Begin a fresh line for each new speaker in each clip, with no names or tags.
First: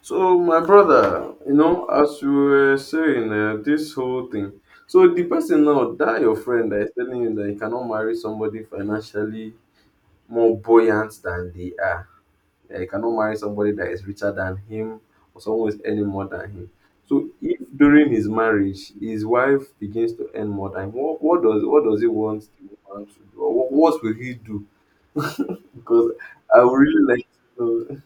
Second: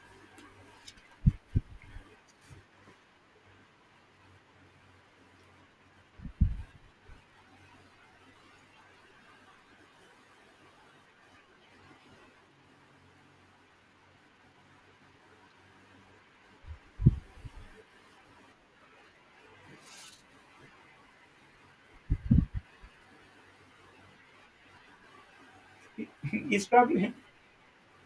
So, my brother, you know, as you were saying, this whole thing. So, the person now, that your friend that is telling you that you cannot marry somebody financially more buoyant than they are, that you cannot marry somebody that is richer than him or someone who is earning more than him. So, if during his marriage his wife begins to earn more than him, what does he want the woman to do, or what will he do? Because I
It's
would really
probably
like to know.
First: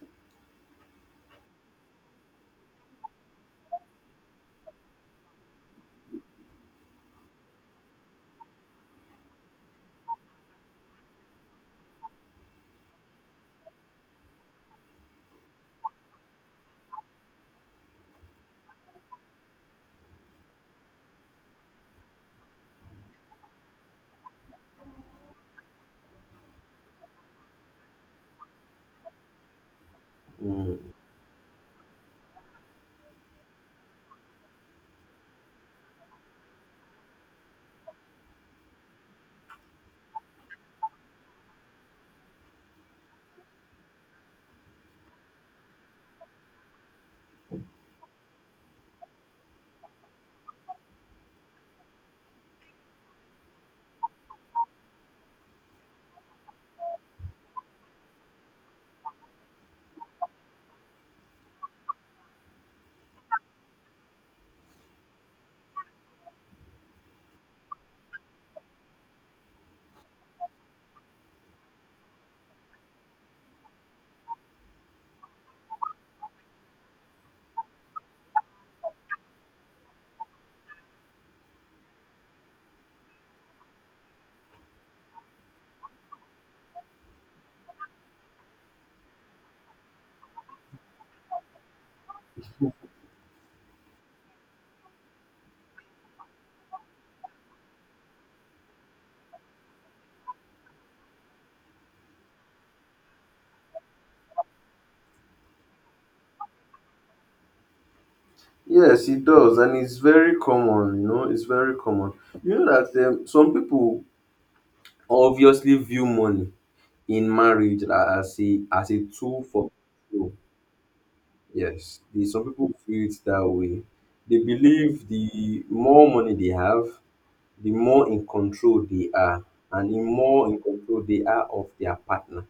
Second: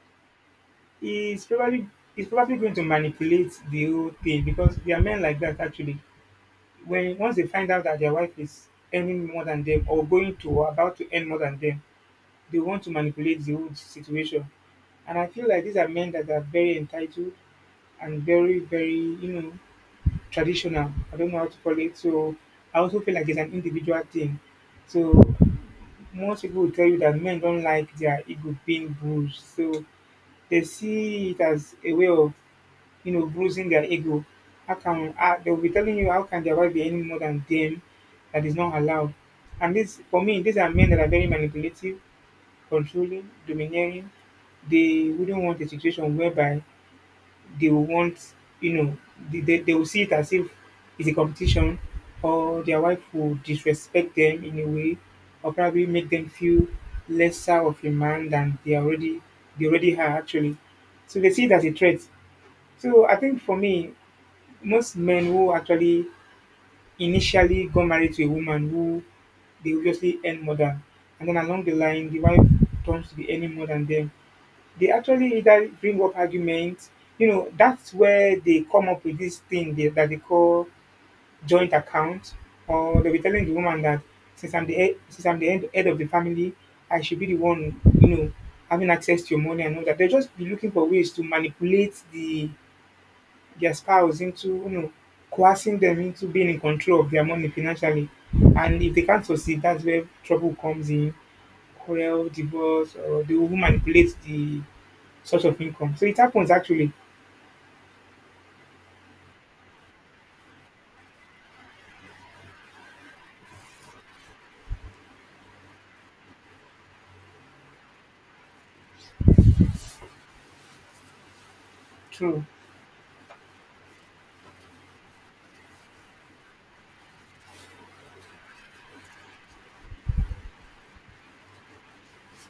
it's probably it's probably going to manipulate the whole thing because there are men like that actually. When once they find out that their wife is earning more than them or going to or about to earn more than them, they want to manipulate the whole situation. And I feel like these are men that are very entitled and very, very, traditional. I don't know how to call it. So I also feel like it's an individual thing. So most people will tell you that men don't like their ego being bruised. So they see it as a way of bruising their ego. How can, they'll be telling you, how can their wife be any more than them? That is not allowed? And this for me, these are men that are very manipulative, controlling, domineering. They wouldn't want a situation whereby they will want, you know, they will see it as if it's a competition, or their wife will disrespect them in a way, or probably make them feel lesser of a man than they already are actually. So they see it as a threat. So I think for me, most men who actually initially got married to a woman who they obviously earn more than, and then along the line the wife turns to be earning more than them, they actually either bring up arguments. You know, that's where they come up with this thing that they call joint account, or they'll be telling the woman that since I'm the head, head of the family, I should be the one, you know, having access to your money and all that. They'll just be looking for ways to manipulate their spouse into, you know, coercing them into being in control of their money financially. And if they can't succeed, that's where trouble comes in, quarrel, divorce, or they will manipulate the source of income. So it happens actually.
Yes, it does, and it's very common, you know, it's very common. You know that some people obviously view money in marriage as a tool for control. Yes,
True.
some people feel it that way. They believe the more money they have, the more in control they are, and the more in control they are of their partner.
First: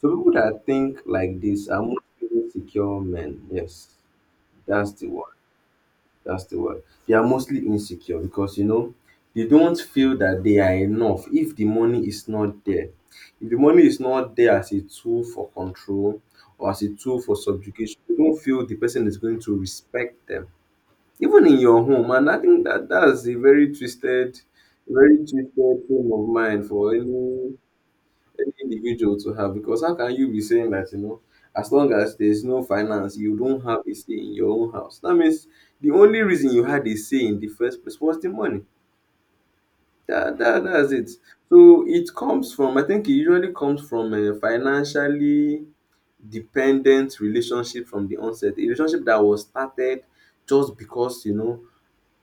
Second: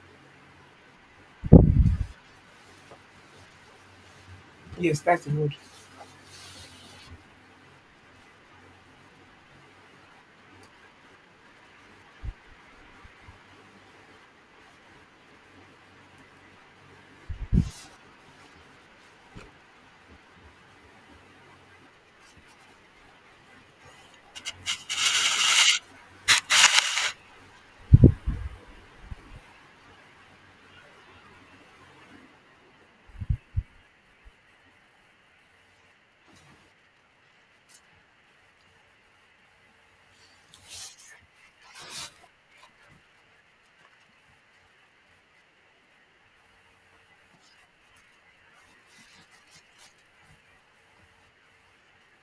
So people that think like this are mostly secure men. Yes, that's
Yes,
the
that's the
one.
word.
That's the word. They are mostly insecure because you know they don't feel that they are enough if the money is not there. If the money is not there as a tool for control or as a tool for subjugation, they don't feel the person is going to respect them. Even in your home, and I think that that's a very twisted frame of mind for any individual to have because how can you be saying that you know as long as there's no finance you don't have a say in your own house? That means the only reason you had a say in the first place was the money. That that's it. So it comes from, I think it usually comes from a financially dependent relationship from the onset, a relationship that was started just because you know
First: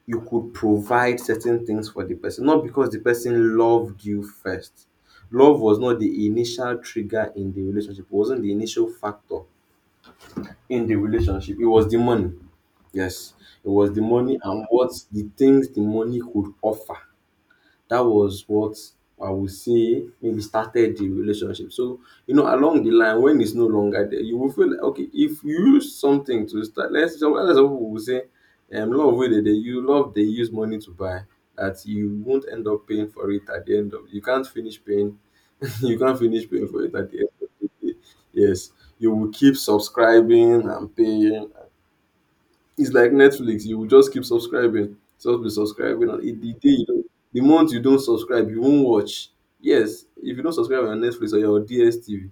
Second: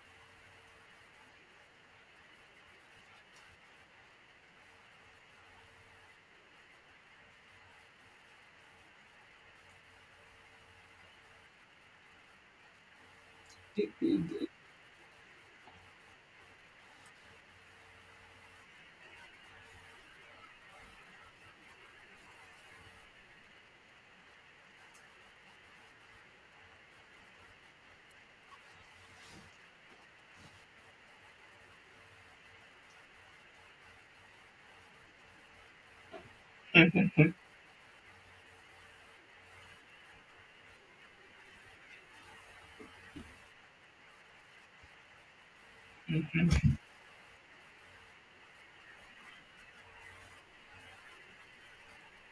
you could provide certain things for the person, not because the person loved you first. Love was not the initial trigger in the relationship, it wasn't the initial factor in the relationship, it was the money. Yes, it was the money and what the things the money could offer, that was what I would say maybe started the relationship. So, you know, along the line, when it's no longer there, you will feel like, okay, if you use something to start, let's some other people will say, love way that they you love they use money to buy, that you won't end up paying for it at the end of, you can't finish paying, you can't finish paying for it at the end
Mhm.
of the day. Yes, you will keep subscribing and paying. It's like Netflix, you will just keep subscribing, just be subscribing, and it, the day you don't, the month you don't subscribe, you won't watch. Yes, if you don't subscribe on Netflix or your DSTV,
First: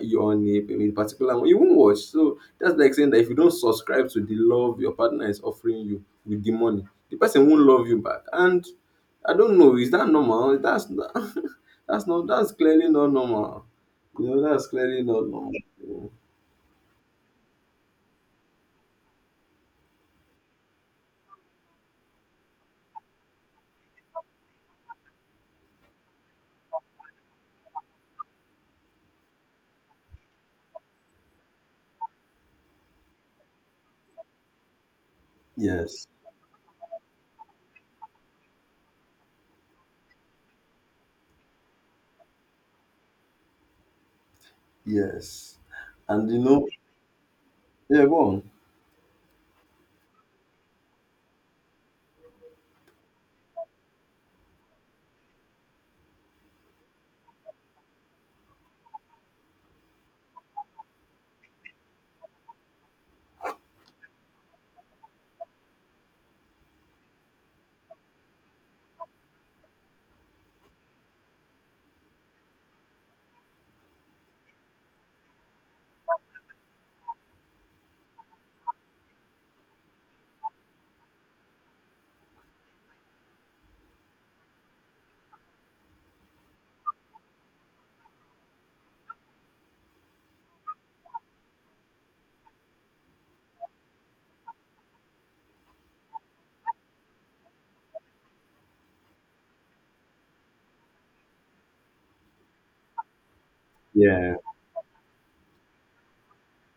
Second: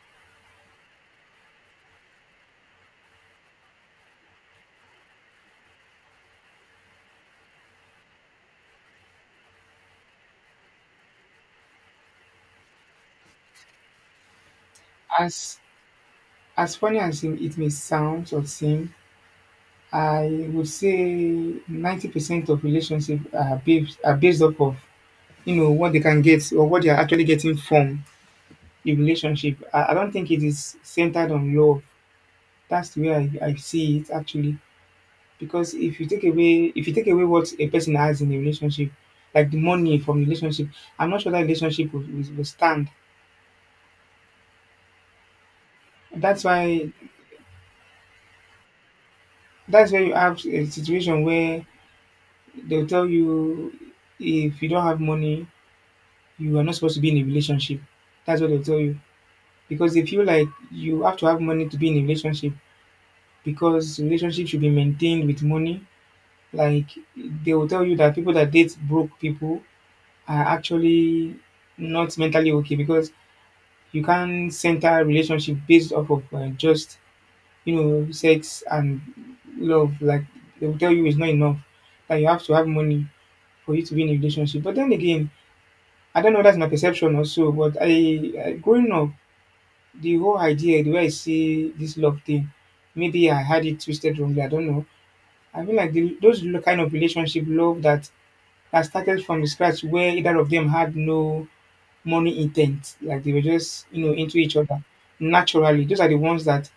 you're on a particular one, you won't watch. So that's like saying that if you don't subscribe to the love your partner is offering you with the money, the person won't love you back. And I don't know, is that normal? That's not, that's not, that's clearly not normal. You know, that's clearly not
As
normal.
as funny as it may sound or seem, I would say 90% of relationships are based off of, you know, what they can get or what they are actually getting from the relationship. I don't think it is centered on love. That's the way I see it actually. Because
Yes,
if you take away what a person has in a relationship, like the money from the relationship, I'm not sure that relationship will stand.
yes, and you
That's
know,
why
yeah, go on.
that's why you have a situation where they'll tell you, if you don't have money, you are not supposed to be in a relationship. That's what they'll tell you. Because they feel like you have to have money to be in a relationship, because relationship should be maintained with money. Like they will tell you that people that date broke people are actually not mentally okay, because you can't center relationship based off of just, you know, sex and love. Like they will tell you it's not enough. That you have to have money for you to be in a relationship. But then again, I don't know. That's my perception also. But I growing up, the whole idea, the way I see this love thing, maybe I had it twisted wrongly. I don't know. I feel like those kind of relationship love that that started from the scratch, where either of them had no money intent, like they were just, you know,
Yeah,
into each other naturally. Those are the ones that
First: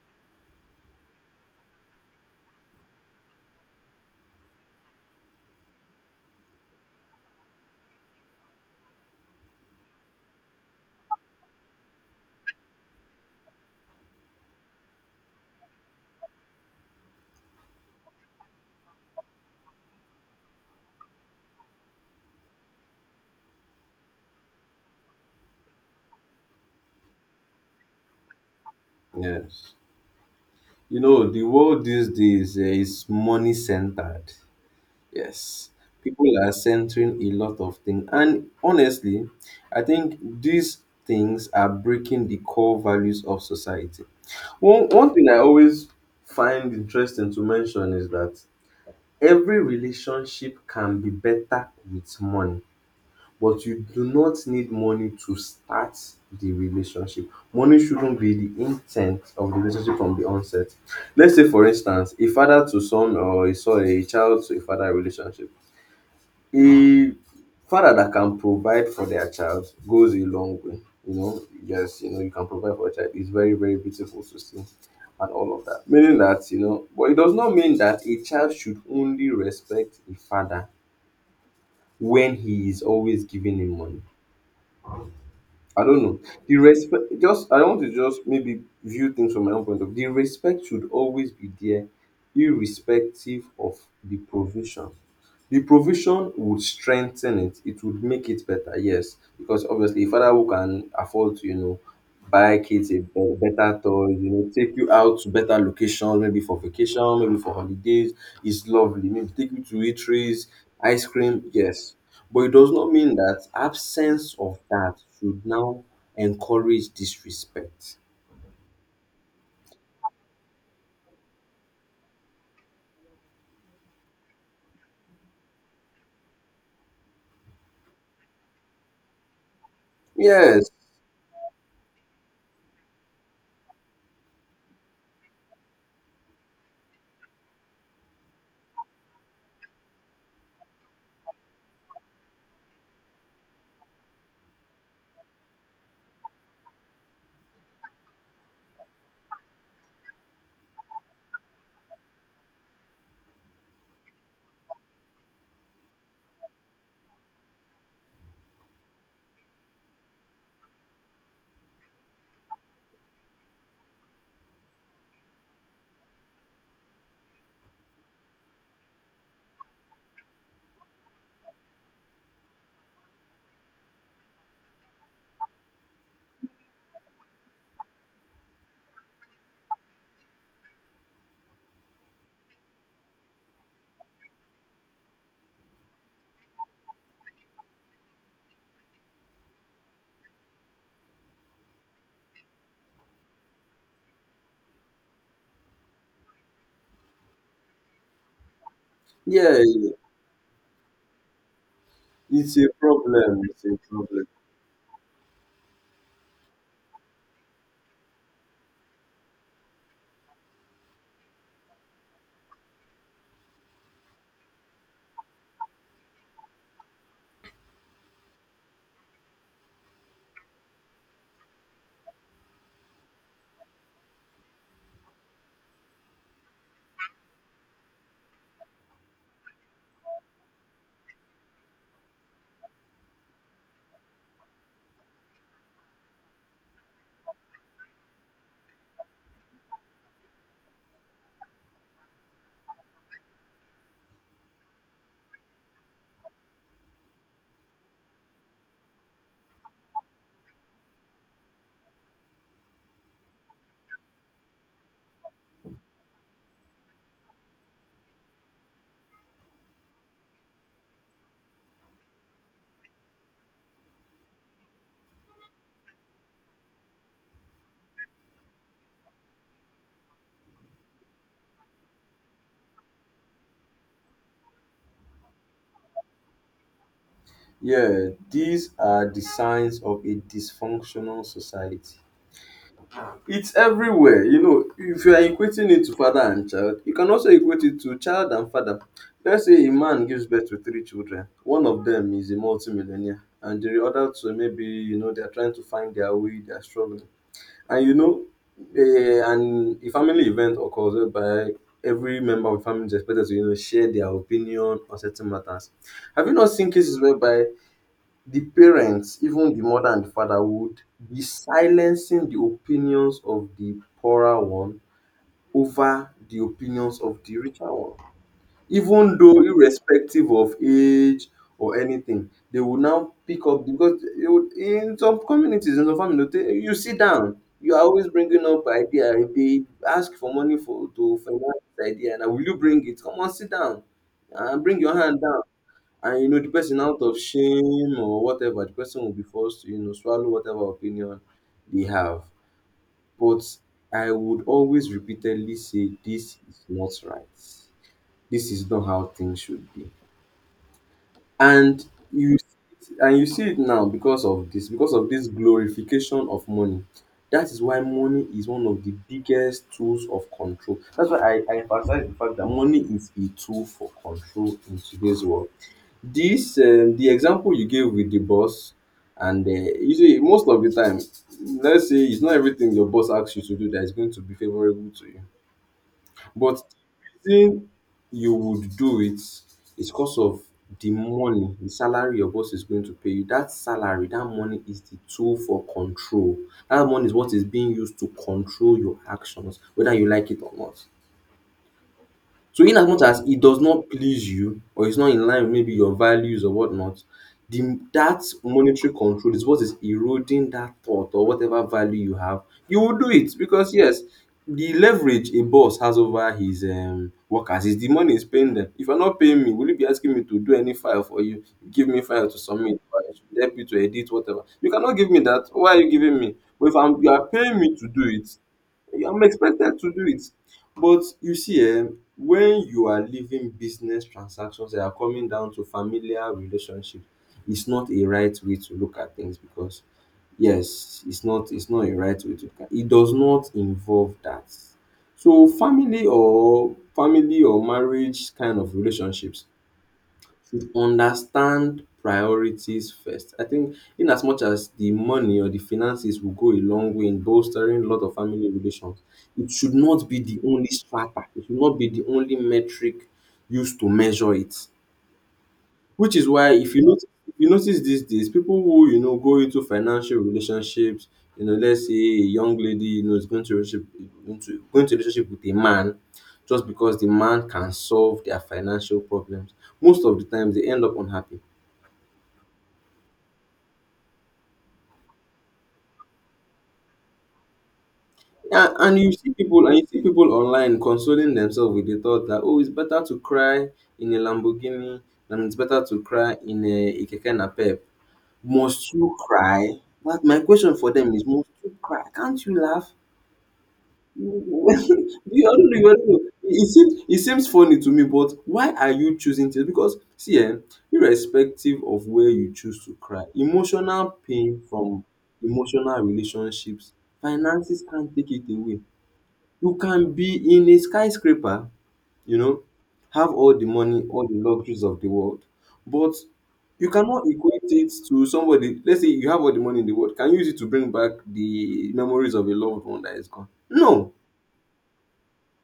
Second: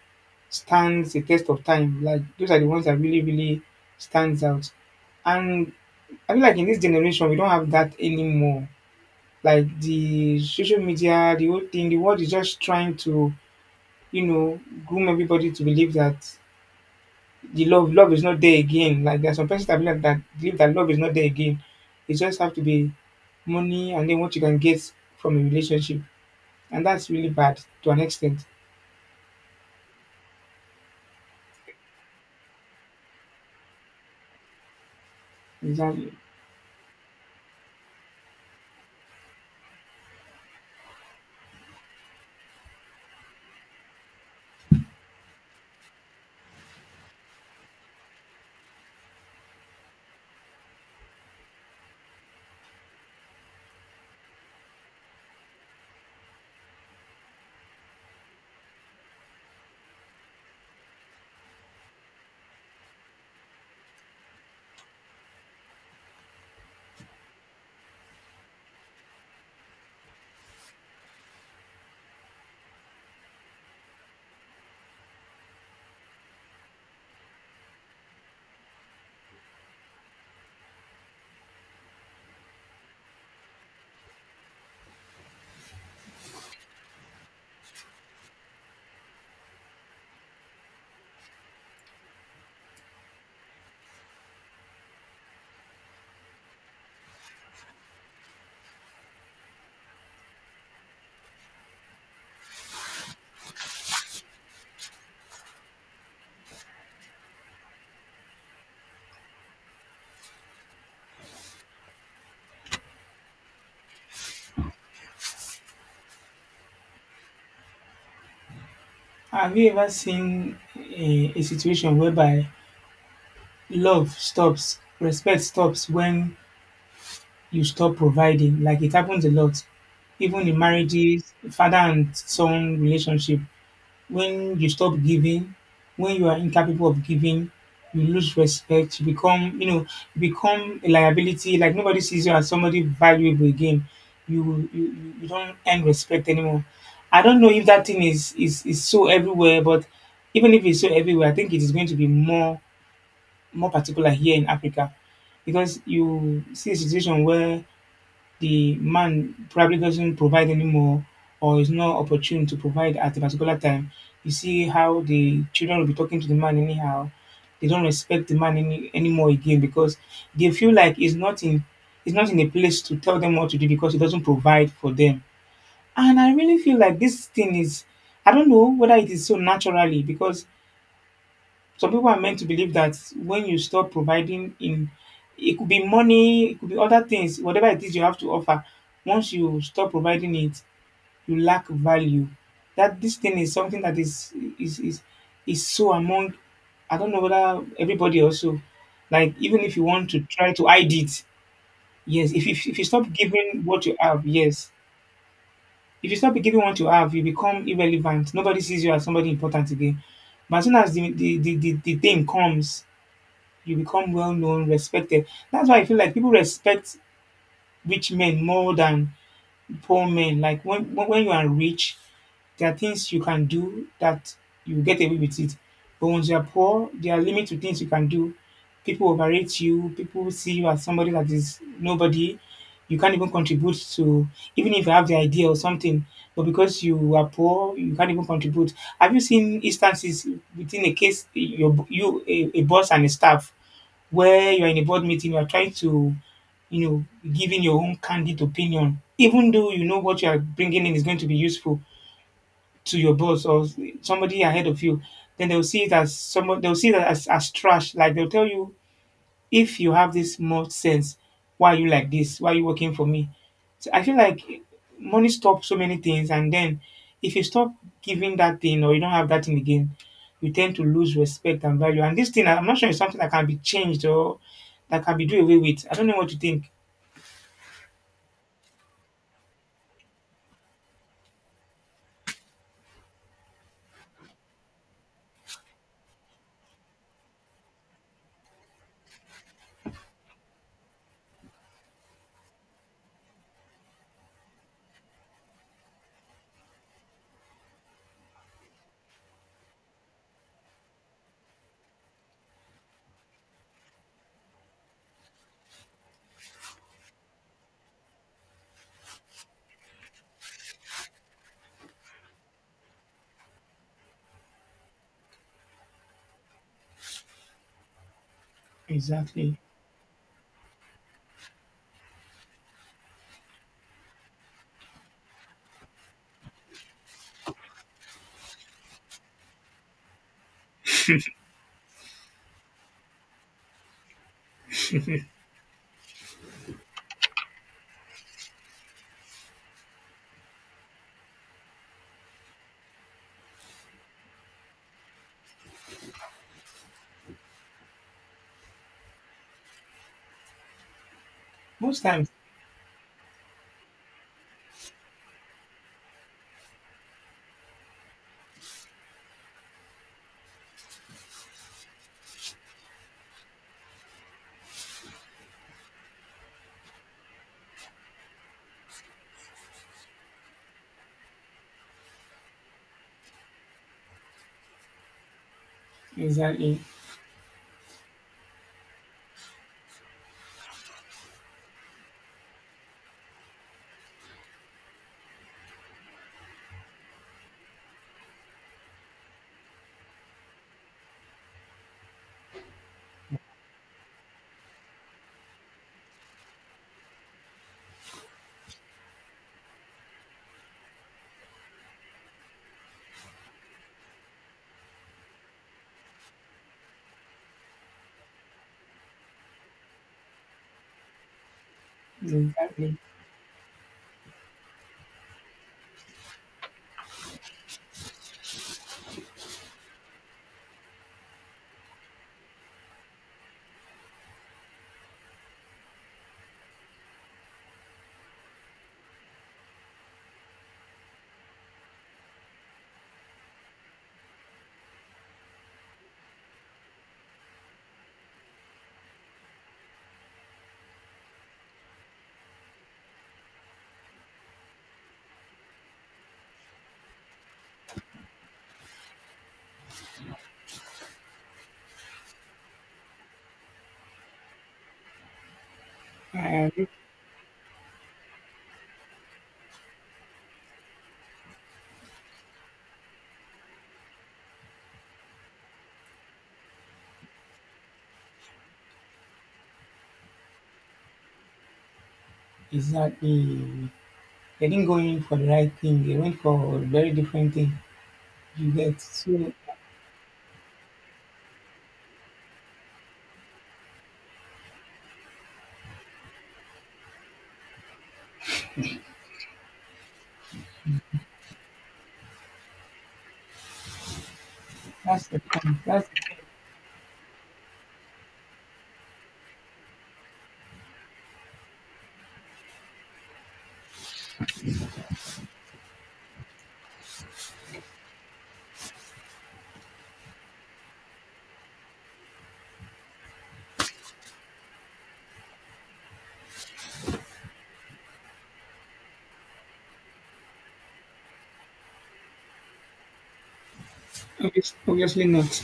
stands the test of time. Like those are the ones that really, really stands out. And I feel like in this generation we don't have that anymore. Like the social media, the whole thing, the world is just trying to, you know, groom everybody to believe that the love is not there again. Like there are some persons that believe that love is not there again. It just have to be money and then what you can get from a relationship. And that's really bad to an extent.
yes. You know, the world these days is money centered. Yes.
Exactly.
People are centering a lot of things. And honestly, I think these things are breaking the core values of society. One thing I always find interesting to mention is that every relationship can be better with money, but you do not need money to start the relationship. Money shouldn't be the intent of the relationship from the onset. Let's say, for instance, a father to son or a son, a child to a father relationship. A father that can provide for their child goes a long way. You know, yes, you know, you can provide for a child. It's very, very beautiful to see and all of that. Meaning that, you know, but it does not mean that a child should only respect a father when he is always giving him money. I don't know. The respect, just I want to just maybe view things from my own point of view. The respect should always be there, irrespective of the provision. The provision would strengthen it. It would make it better, yes. Because obviously, a father who can afford to, you know, buy kids better toys, you know, take you out to better locations, maybe for vacation, maybe for holidays, is lovely. Maybe take you to eateries, ice cream, yes. But it does not mean that absence of that should now encourage disrespect.
Have you ever seen a situation whereby love stops, respect stops when you stop providing? Like it happens a lot, even in
Yes,
marriages, father and son relationship. When you stop giving, when you are incapable of giving, you lose respect. You become, you know, you become a liability. Like nobody sees you as somebody valuable again. You don't earn respect anymore. I don't know if that thing is so everywhere, but even if it's so everywhere, I think it is going to be more particular here in Africa, because you see a situation where the man probably doesn't provide anymore or is not opportune to provide at a particular time. You see how the children will be talking to the man anyhow. They don't respect the man anymore again because they feel like he's not in a place to tell them what to do because he doesn't provide for them. And I really feel like this thing is, I don't know whether it is so naturally, because some people are meant to believe that when you stop providing in, it could be money, it could be other things, whatever it is you have to offer. Once you stop providing it, you lack value. That this thing is something that is so among, I don't know whether everybody also, like even
yes,
if you want to try to hide it, yes,
it's a
if you stop
problem.
giving
It's a
what you have,
problem.
yes. If you stop giving what you have, you become irrelevant. Nobody sees you as somebody important again. But as soon as the thing comes, you become well known, respected. That's why I feel like people respect rich men more than poor men. Like when when you are rich, there are things you can do that you get away with it. But once you are poor, there are limits to things you can do. People overrate you. People see you as somebody that is nobody. You can't even contribute to, even if you have the idea or something. But because you are poor, you can't even contribute. Have you seen instances within a case, a boss and a staff? Where you're in a board meeting, you're trying to, you know, giving your own candid opinion, even though you know what you are bringing in is going to be useful to your boss or somebody ahead of you, then they'll see it as someone, they'll see that as trash. Like they'll tell you, if you have this much sense, why are you like this? Why are you working for me? So I feel like money stops so many things, and then if you stop giving that thing or you don't have that thing again, you tend to lose respect and value. And this thing, I'm not sure it's something that can be changed or that can be do away with. I don't know what you think.
Yeah, these are the signs of a dysfunctional society. It's everywhere. You know, if you are equating it to father and child, you can also equate it to child and father. Let's say a man gives birth to three children. One of them is a multimillionaire, and the other two maybe, you know, they're trying to find their way, they're struggling. And you know, and a family event occurs whereby every member of the family is expected to, you know, share their opinion on certain matters. Have you not seen cases whereby the parents, even the mother and the father, would be silencing the opinions of the poorer one over the opinions of the richer one. Even though
Exactly.
irrespective of age or anything, they will now pick up because they would, in some communities, in some families, they'll tell you, "You sit down. You are always bringing up idea. If they ask for money for to finance the idea, now will you bring it? Come on, sit down and bring your hand down," and you know the person out of shame or whatever, the person will be forced to you know swallow whatever opinion they have. But I would always repeatedly say this is not right, this is not how things should be. And
Most times,
you, and you see it now because of this, because of this glorification of money. That is why money is one of the biggest tools of control. That's why I emphasize the fact that money is a tool for control in today's world. This, the example you gave with the boss, and you see, most of the time, let's say it's not everything your boss asks you to do that is going to be favorable to you, but
exactly,
the reason you would do it is because of the money, the salary your boss is going to pay you. That salary, that money is the tool for control. That money is what is being used to control your actions, whether you like it or not. So in as much as it does not please you or it's not in line with maybe your values or whatnot, the that monetary control is what is eroding that thought or whatever value you have. You will do it because yes, the leverage a boss has over his workers is the money he's paying them. If you're not paying me, will you be asking me to do any file for you? Give me file to submit,
exactly,
or I should help you to edit, whatever. You cannot give me that. Why are you giving me? But if you are paying me to do it, I'm expected to do it. But you see, um, when you are leaving business transactions that are coming down to familiar relationship, it's not a right way to look at things because yes, it's not a right way to look at it, does not involve that. So family or marriage kind of relationships to understand priorities first. I think in as much as the money or the finances will go a long way in bolstering a lot of family relations, it should not be the only strata. It should not be the only metric used to measure it. Which is why
I
if you
agree.
notice, you notice these days, people who you know go into financial relationships, you know, let's say a young lady, you know, is going to relationship, into going to relationship with a man just because the man can solve their financial problems, most of the times they end up unhappy.
Exactly. They didn't go in for the right thing. They went for a very different thing. You
Yeah, and
get
you see
so,
people, and you see people online consoling themselves with the thought that oh, it's better to cry in a Lamborghini, than it's better to cry in a Keke Napep. Must you cry? But my question for them is, must you cry? Can't you laugh? Do
that's the
you, I don't
point.
even
That's
know. It seems, it seems funny to me, but why are you choosing this? Because see, eh, irrespective of where you choose to cry, emotional pain from emotional relationships, finances can't take it away. You can be in a skyscraper, you know, have all the money, all the luxuries of the world, but you cannot equate it to somebody. Let's say you have all the money in the world. Can you use it to bring back the memories of a loved one that is gone? No.
obviously, obviously not.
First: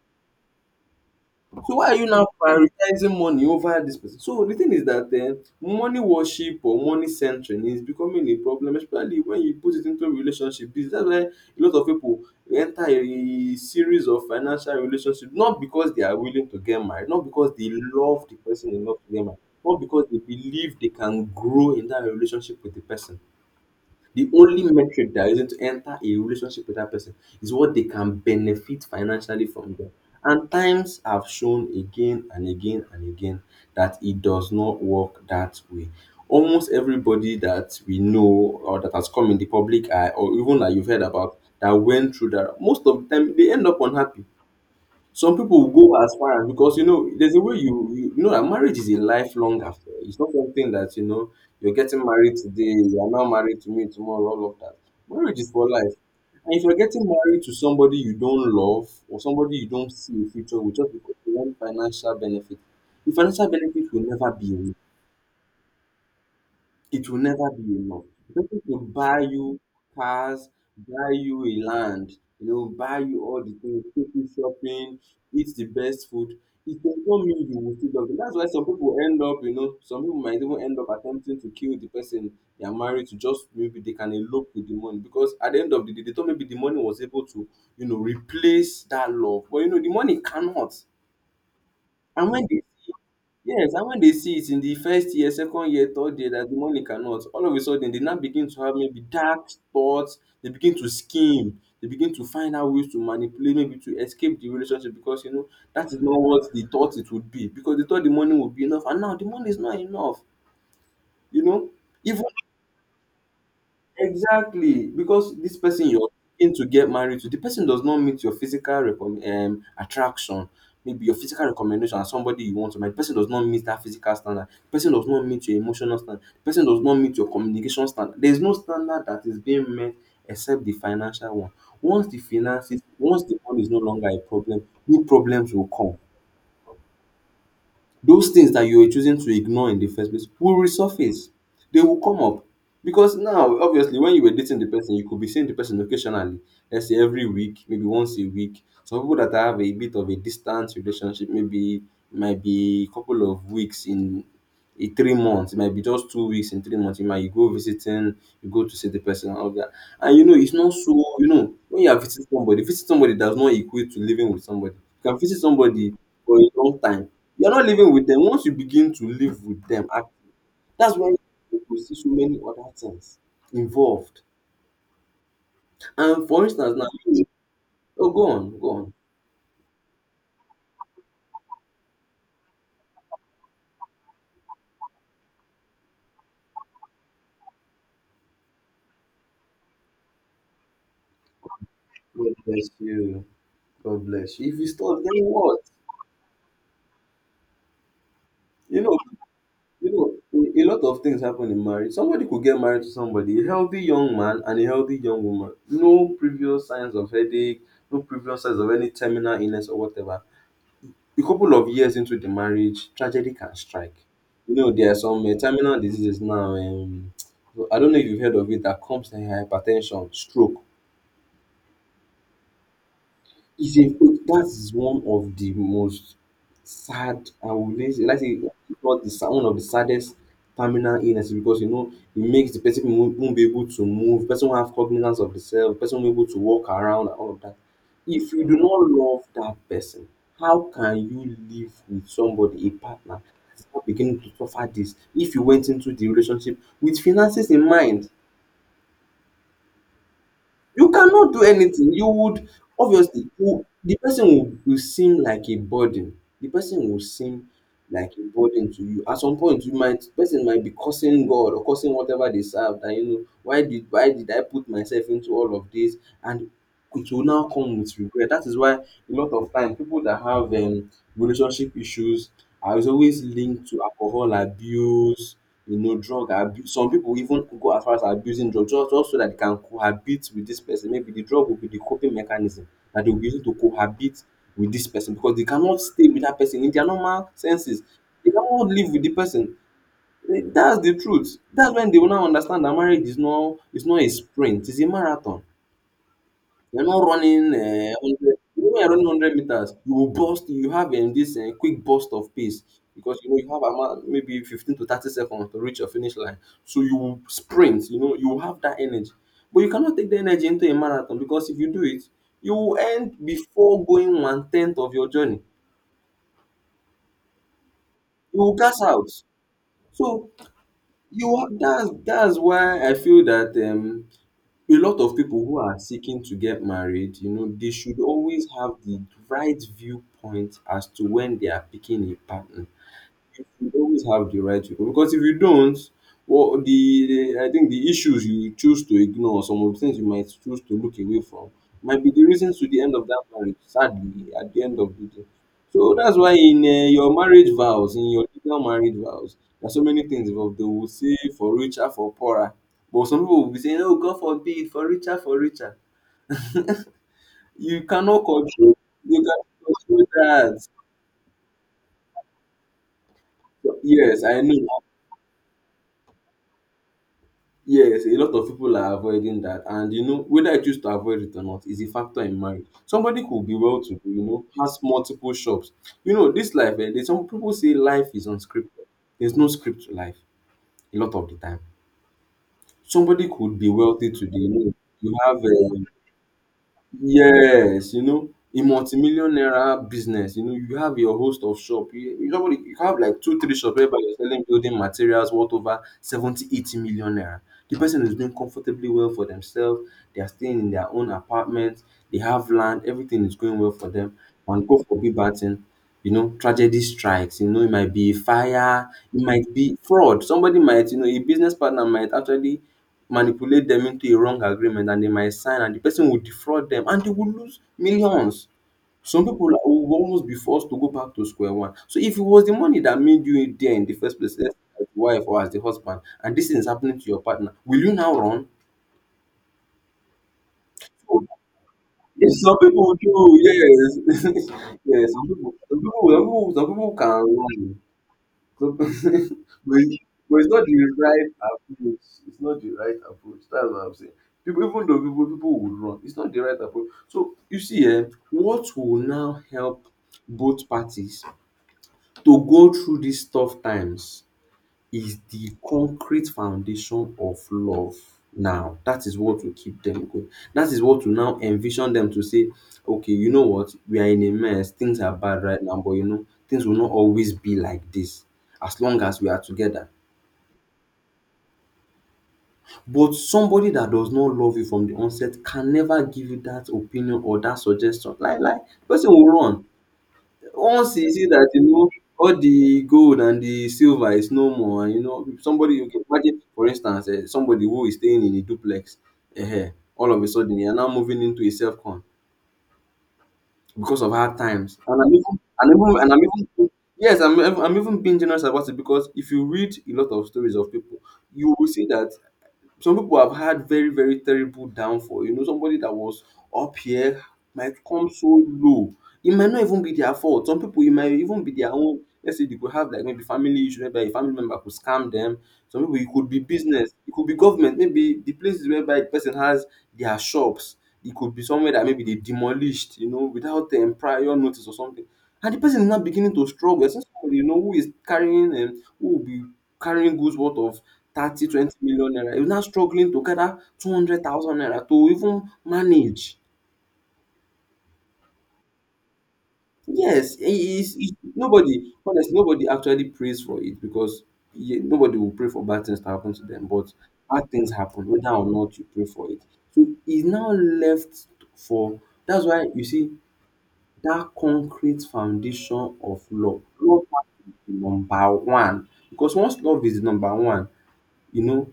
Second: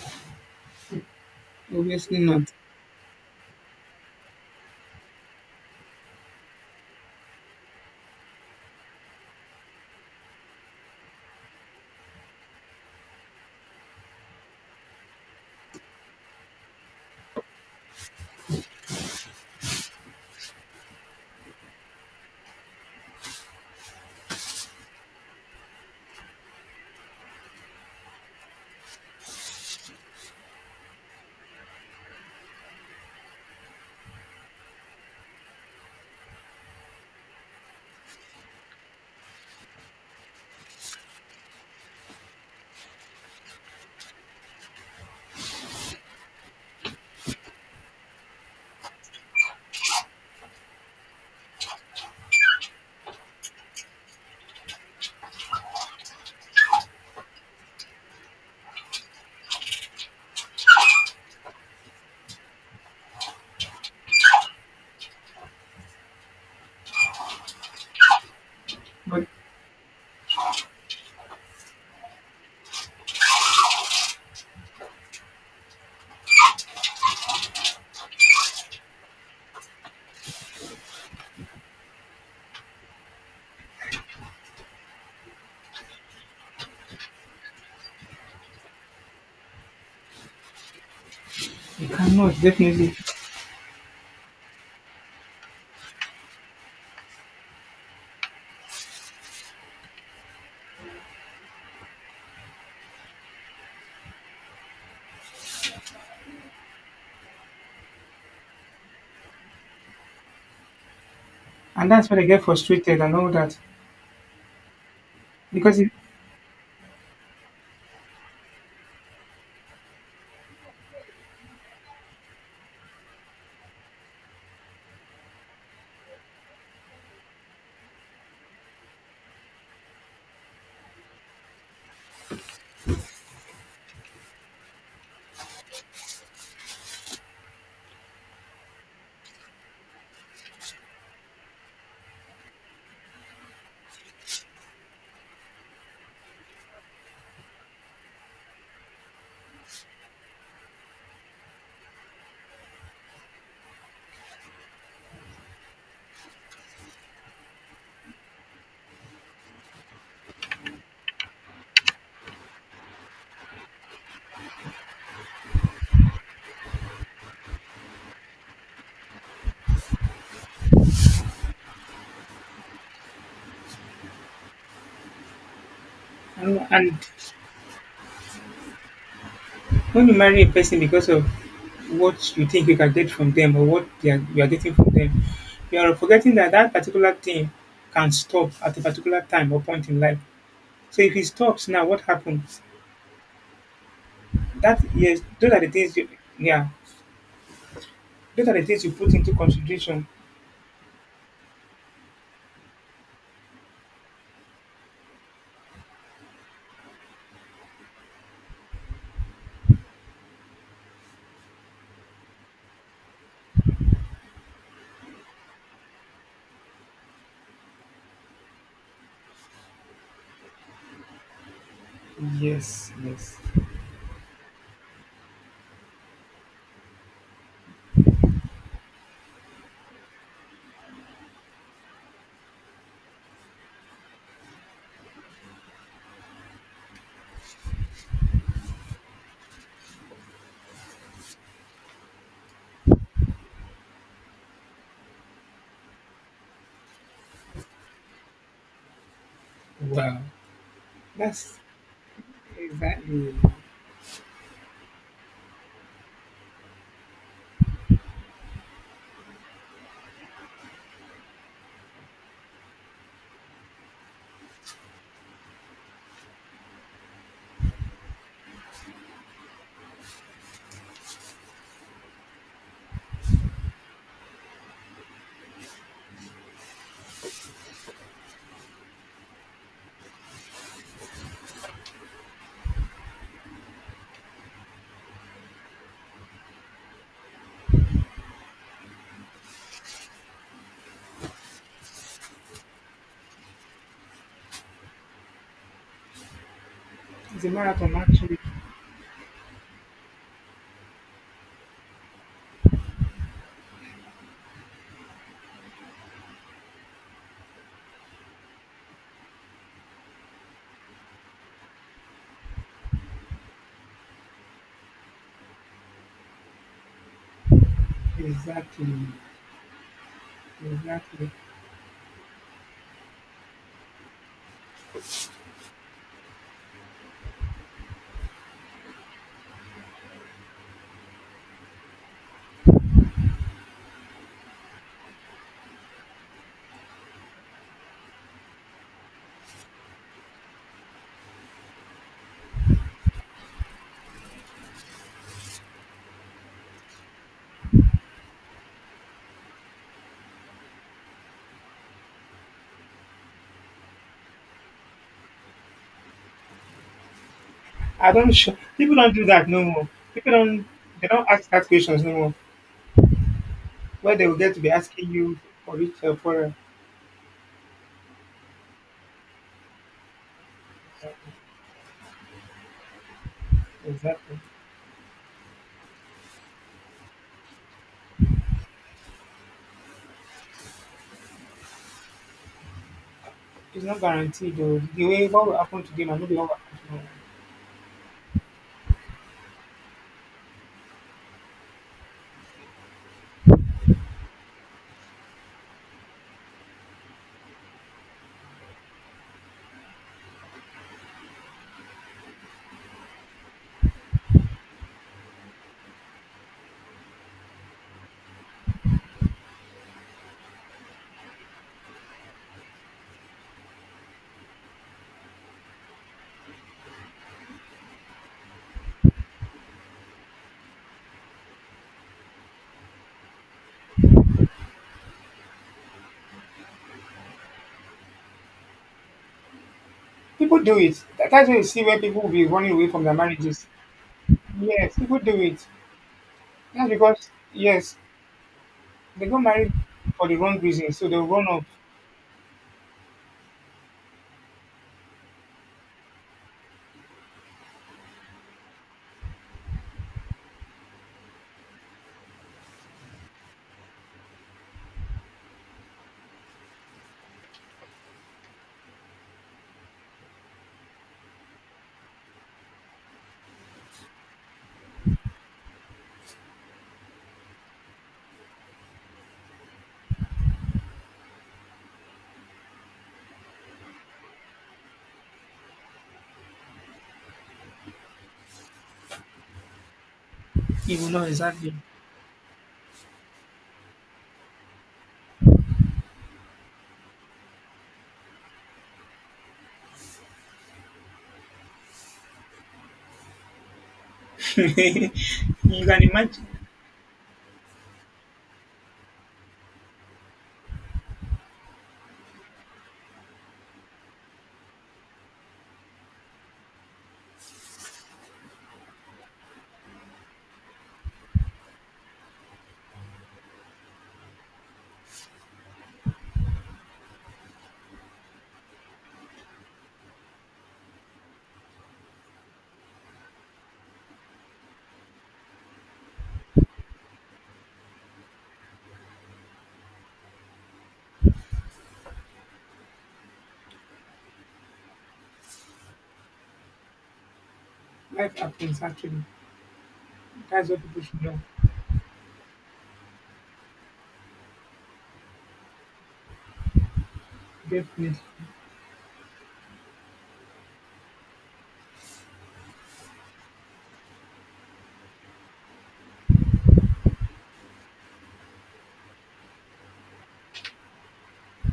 So why are you
Obviously
now
not.
prioritizing money over this person? So the thing is that money worship or money centering is becoming a problem, especially when you put it into relationship. Business. That's why a lot of people enter a series of financial relationship, not because they are willing to get married, not because they love the person enough to get married, not because they believe they can grow in that relationship with the person. The only metric that is going to enter a relationship with that person is what they can benefit financially from them. And times have shown again and again and again that it does not work that way. Almost everybody that we know or that has come in the public eye, or even that you've heard about, that went through that, most of the time they end up unhappy. Some people will go as far as, because you know there's a way you know that marriage is a lifelong affair. It's not something that, you know, you're getting married today, you are now married to me tomorrow, all of that. Marriage is for life. And if you're getting married to somebody you don't love or somebody you don't see a future with just because you want financial benefit, the financial benefit will never be enough. It will never be enough. People could buy
But
you cars, buy you a land, you know, buy you all the things, take you shopping, eat the best food. It does not mean you will still love them. That's why some people end up, you know, some people might even end up attempting to kill the person they are married to, just maybe they can elope with the money, because at the end of the day, they thought maybe the money was able to, you know, replace that love. But you know, the money cannot.
you
And
cannot
when they,
definitely,
yes, and when they see it in the first year, second year, third year that the money cannot, all of a sudden they now begin to have maybe dark thoughts, they begin to scheme, they begin to find out ways to manipulate, maybe to escape the relationship, because you know that is not what they thought it would be. Because they thought the money would be enough, and now the money is not enough, you know.
and that's when I
Even,
get frustrated and all that
exactly, because this
because
person
it,
you're looking to get married to, the person does not meet your physical attraction, maybe your physical recommendation as somebody you want to marry. The person does not meet that physical standard. The person does not meet your emotional standard. The person does not meet your communication standard. There is no standard that is being met except the financial one. Once the finances, once the money is no longer a problem, new problems will come. Those things that you were choosing to ignore in the first place will resurface. They will come up. Because now, obviously, when you were dating the person, you could be seeing the person occasionally. Let's say every week, maybe once a week. Some people that have a bit of a distance relationship, maybe it might be a couple of weeks in a 3 months, it might be just 2 weeks in 3 months. You go visiting, you go to see the person and all that. And you know, it's not so, you know, when you are visiting somebody, visit somebody does not equate to living with somebody. You can visit somebody for a long time, you're not living with them. Once you begin to live with them, and that's when you will see so many other things involved. And for
and,
instance, now,
and
you- oh, go on, go on.
when you marry a person because of what you think you can get from them or what you are getting from them, you are forgetting that that particular thing can stop at a particular time or point in life. So if it stops now, what
God
happens?
bless you. God bless you. If you
That
stop,
yes,
then
those
what?
are the things. You, yeah, those are the
You
things you
know,
put into
you
consideration.
know, a lot of things happen in marriage. Somebody could get married to somebody, a healthy young man and a healthy young woman. No previous signs of headache, no previous signs of any terminal illness or whatever. A couple of years into the marriage, tragedy can strike. You know, there are some terminal diseases now. I don't know if you've heard of it, that comes in hypertension, stroke,
Yes, yes.
it's a that is one of the most sad, I would say, let's say, if not the sad, one of the saddest terminal illness, because you know it makes the person who won't be able to move, person won't have cognizance of the self, person won't be able to walk around and all of that. If you do not love that person, how can you live with somebody, a partner, that's now beginning to suffer this? If you went into the relationship with finances in mind,
Wow,
you cannot do
that's
anything. You would, obviously,
exactly.
you, the person will seem like a burden. The person will seem like a burden to you. At some point, you might, person might be cursing God or cursing whatever they serve. That, you know, why did I put myself into all of this? And it will now come with regret. That is why a lot of time people that have relationship issues are always linked to alcohol abuse, you know, drug abuse. Some pipu even go as far as abusing drug just so dat dey can cohabit with dis pesin. Maybe the drug go be the coping mechanism na dey go use to cohabit with dis pesin because dey cannot stay with dat pesin in their normal senses. Dey cannot live with the pesin. Dats the truth. Dats wen dey will now understand dat marriage is not a sprint, is a marathon. You're not running
It's a marathon, actually.
100, even when you're running 100 meters, you will burst, you have this quick burst of pace, because you know you have about maybe 15 to 30 seconds to reach your finish line. So you will sprint, you know, you will have that energy. But you cannot take the energy into a marathon, because if you do it, you will end before going one tenth of your journey. You will gas
Exactly.
out. So you
Exactly.
ha- that's why I feel that a lot of people who are seeking to get married, you know, they should always have the right viewpoint as to when they are picking a partner. You always have the right to, because if you don't, well, the I think the issues you choose to ignore, some of the things you might choose to look away from, might be the reasons to the end of that marriage. Sadly, at the end of the day, so that's why in your marriage vows, in your legal marriage vows, there are so many things involved. They will say for richer, for poorer, but some people will be saying, "Oh, God forbid, for richer, for richer." You
I
cannot
don't sh-
control.
People don't
You
do
cannot
that no more.
control
People don't
that.
They don't ask that questions no more.
So,
Where
yes,
they will
I
get to be
know.
asking you for it, for
Yes, a lot of people are avoiding that. And you know, whether I choose to avoid it or not is a factor in marriage. Somebody could be well to do, you
exactly.
know, has multiple shops. You know, this life, eh, there's some people say life is unscripted. There's no script to life a lot of the time. Somebody could be
It's not
wealthy today. You
guaranteed
know,
though. The
you
way
have
what will happen
eh,
today might not be what will happen tomorrow.
yes, you know, in multi-million naira business, you know, you have your host of shop. You normally you have like two, three shops whereby you're selling building materials worth over 70, 80 million naira. The person is doing comfortably well for themselves. They are staying in their own apartment. They have land. Everything is going well for them. And go for big batting. You know, tragedy strikes. You know, it might be fire. It might be fraud. Somebody might, you know, a business partner might actually manipulate them into a wrong agreement and they might sign and the person will defraud them and they will lose millions. Some people like, will almost be forced to go back to square one. So if it was the money that made you there in the first place, let's say as the wife or as the husband, and this is happening to your partner, will you now run?
People do it. That- That's why you see where people will
Yes,
be
some
running away
people
from their
do,
marriages.
yes.
Yes,
Yes,
people
some
do
people,
it.
some people, some people, some
That's
people can
because
run.
yes,
So,
they got married for the
but it's
wrong
not the
reason, so they'll
right
run off.
approach. It's not the right approach. That's what I'm saying. People, even though people would run, it's not the right approach. So you see, eh, what will now help both parties to go through these tough times? Is the concrete foundation of love now. That is what will keep them going. That is what will now envision them to say, okay, you know what, we are in a mess, things are bad right now, but things will not always be like this as long as we are together. But somebody that does not love you from the onset can never give you that opinion or that suggestion. The person will run.
You
Once
will
you
know
see that,
exactly.
all the gold and the silver is no more, and if somebody, you can imagine, for instance, somebody who is staying in a duplex, eh, all of a sudden, you're now moving into a self-con because of hard times. And
You
I'm even, and even,
can
and I'm
imagine.
even, yes, I'm even being generous about it, because if you read a lot of stories of people, you will see that some people have had very, very terrible downfall. Somebody that was up here might come so low. It might not even be their fault. Some people, it might even be their own. Let's say they could have, like, maybe family issue whereby a family member could scam them. Some people, it could be business, it could be government. Maybe the places whereby the person has their shops, it could be somewhere that maybe they demolished, without prior notice or something, and the person is now beginning to struggle. Since somebody, who is carrying and who will be carrying goods worth of 30 20 million naira, you're now struggling to gather 200,000 naira to even manage.
Life happens actually.
Yes,
That's what people should know.
nobody, honestly, nobody actually prays for it because nobody will pray for bad things to happen to them. But bad things happen,
Definitely.
whether or not you pray for it. So it's now left for that's why you see that concrete foundation of love. Love has to be number one, because once love is number one, you know,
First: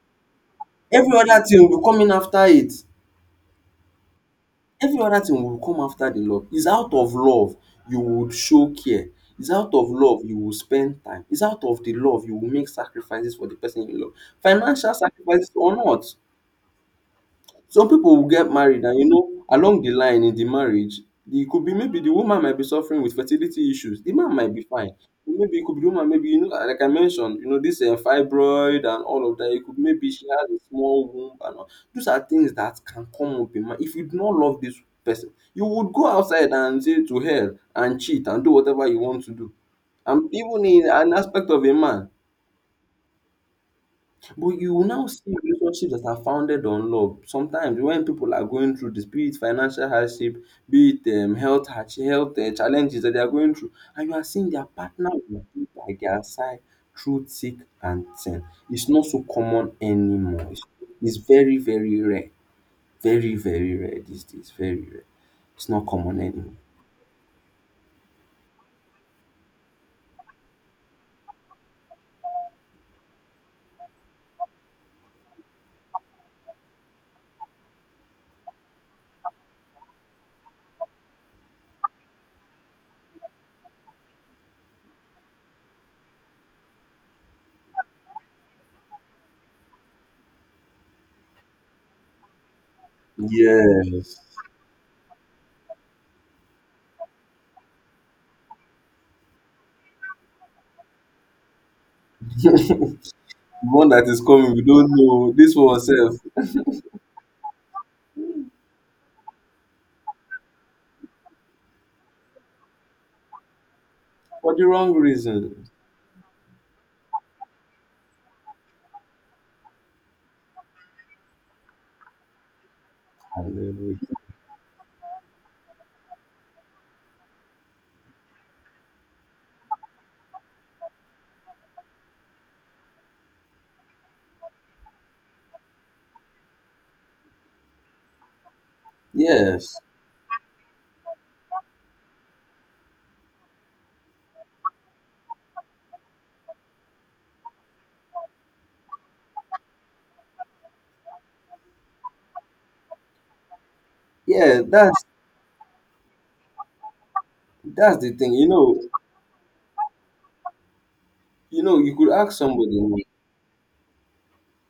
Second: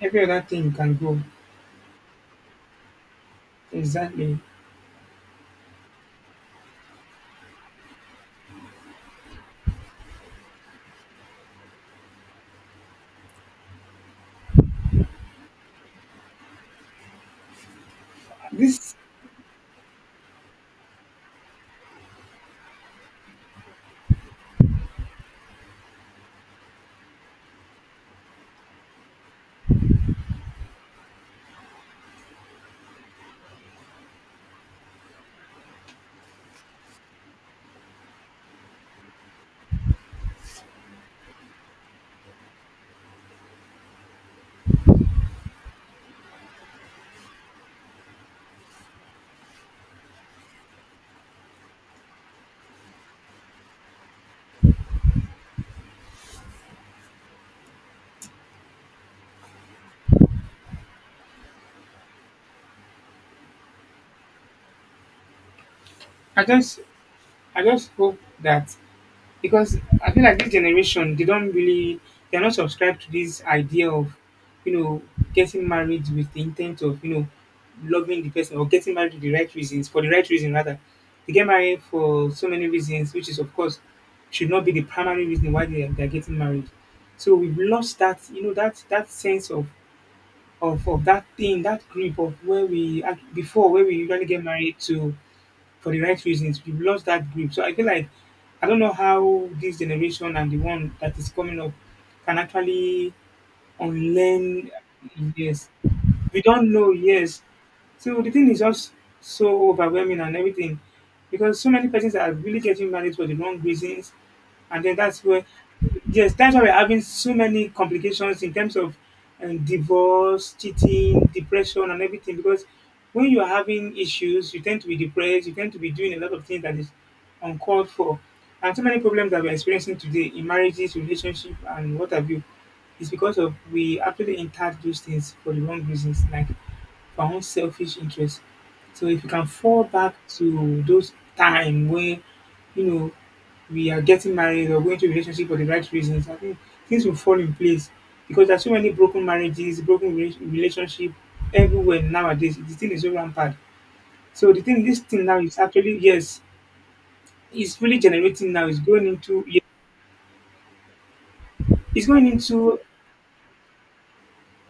Every other thing can
every
grow.
other thing will be coming after it.
Exactly.
Every oda thing will come after di love. Is out of love you would show care, is out of love you will spend time, is out of di love you will make sacrifices for di person you love, financial sacrifices or not. Some people will get married,
This,
and along the line in the marriage, it could be maybe the woman might be suffering with fertility issues. The man might be fine. Maybe it could be the woman, maybe, like I mentioned, this fibroid and all of that. It could maybe she has a small womb and all. Those are things that can come up in mind. If you do not love this person, you would go outside and say to hell and cheat and do whatever you want to do. And even in an aspect of a man, but you will now see relationships that are founded on love. Sometimes when people are going through this, be it financial hardship, be it health challenges that they are going through, and you are seeing their partner will be by their side through thick and thin. It's not so common anymore. It's very, very rare. Very, very rare these days. Very rare. It's not common
I
anymore.
just I just hope that, because I feel like this generation they don't really, they're not subscribed to this idea of, you know, getting married with the intent of, you know, loving the person or getting married with the right reasons, for the right reason rather. They get married for so many reasons, which is of course should not be the primary reason why they are getting married. So we've lost that, you know, that sense of that thing, that grip of where before where we
Yes.
usually get married to for the right reasons. We've lost that grip. So I feel like I don't know how this generation and the one that is coming up can actually
The one that is coming, we
unlearn.
don't know. This
Yes,
one self
we don't know. Yes, so the thing is just so overwhelming and everything, because so many persons are really getting married for the wrong reasons,
for the
and
wrong
then that's where,
reason.
yes, that's why we're having so many complications in terms of divorce, cheating, depression and everything, because when you are having
Hallelujah.
issues you tend to be depressed, you tend to be doing a lot of things that is uncalled for, and so many problems that we're experiencing today in marriages, relationship and what have you. It's because of we actually entered those things for the wrong reasons, like for our own selfish interest. So if we can
Yes.
fall back to those time where you know we are getting married or going to a relationship for the right reasons, I think things will fall in place, because there's so many broken marriages, broken relationship everywhere nowadays. The thing is so rampant. So the
Yeah,
thing, this
that's
thing now is actually, yes, it's really
that's the thing.
generating now. It's going into, yeah,
You
it's
could
going
ask somebody.
into,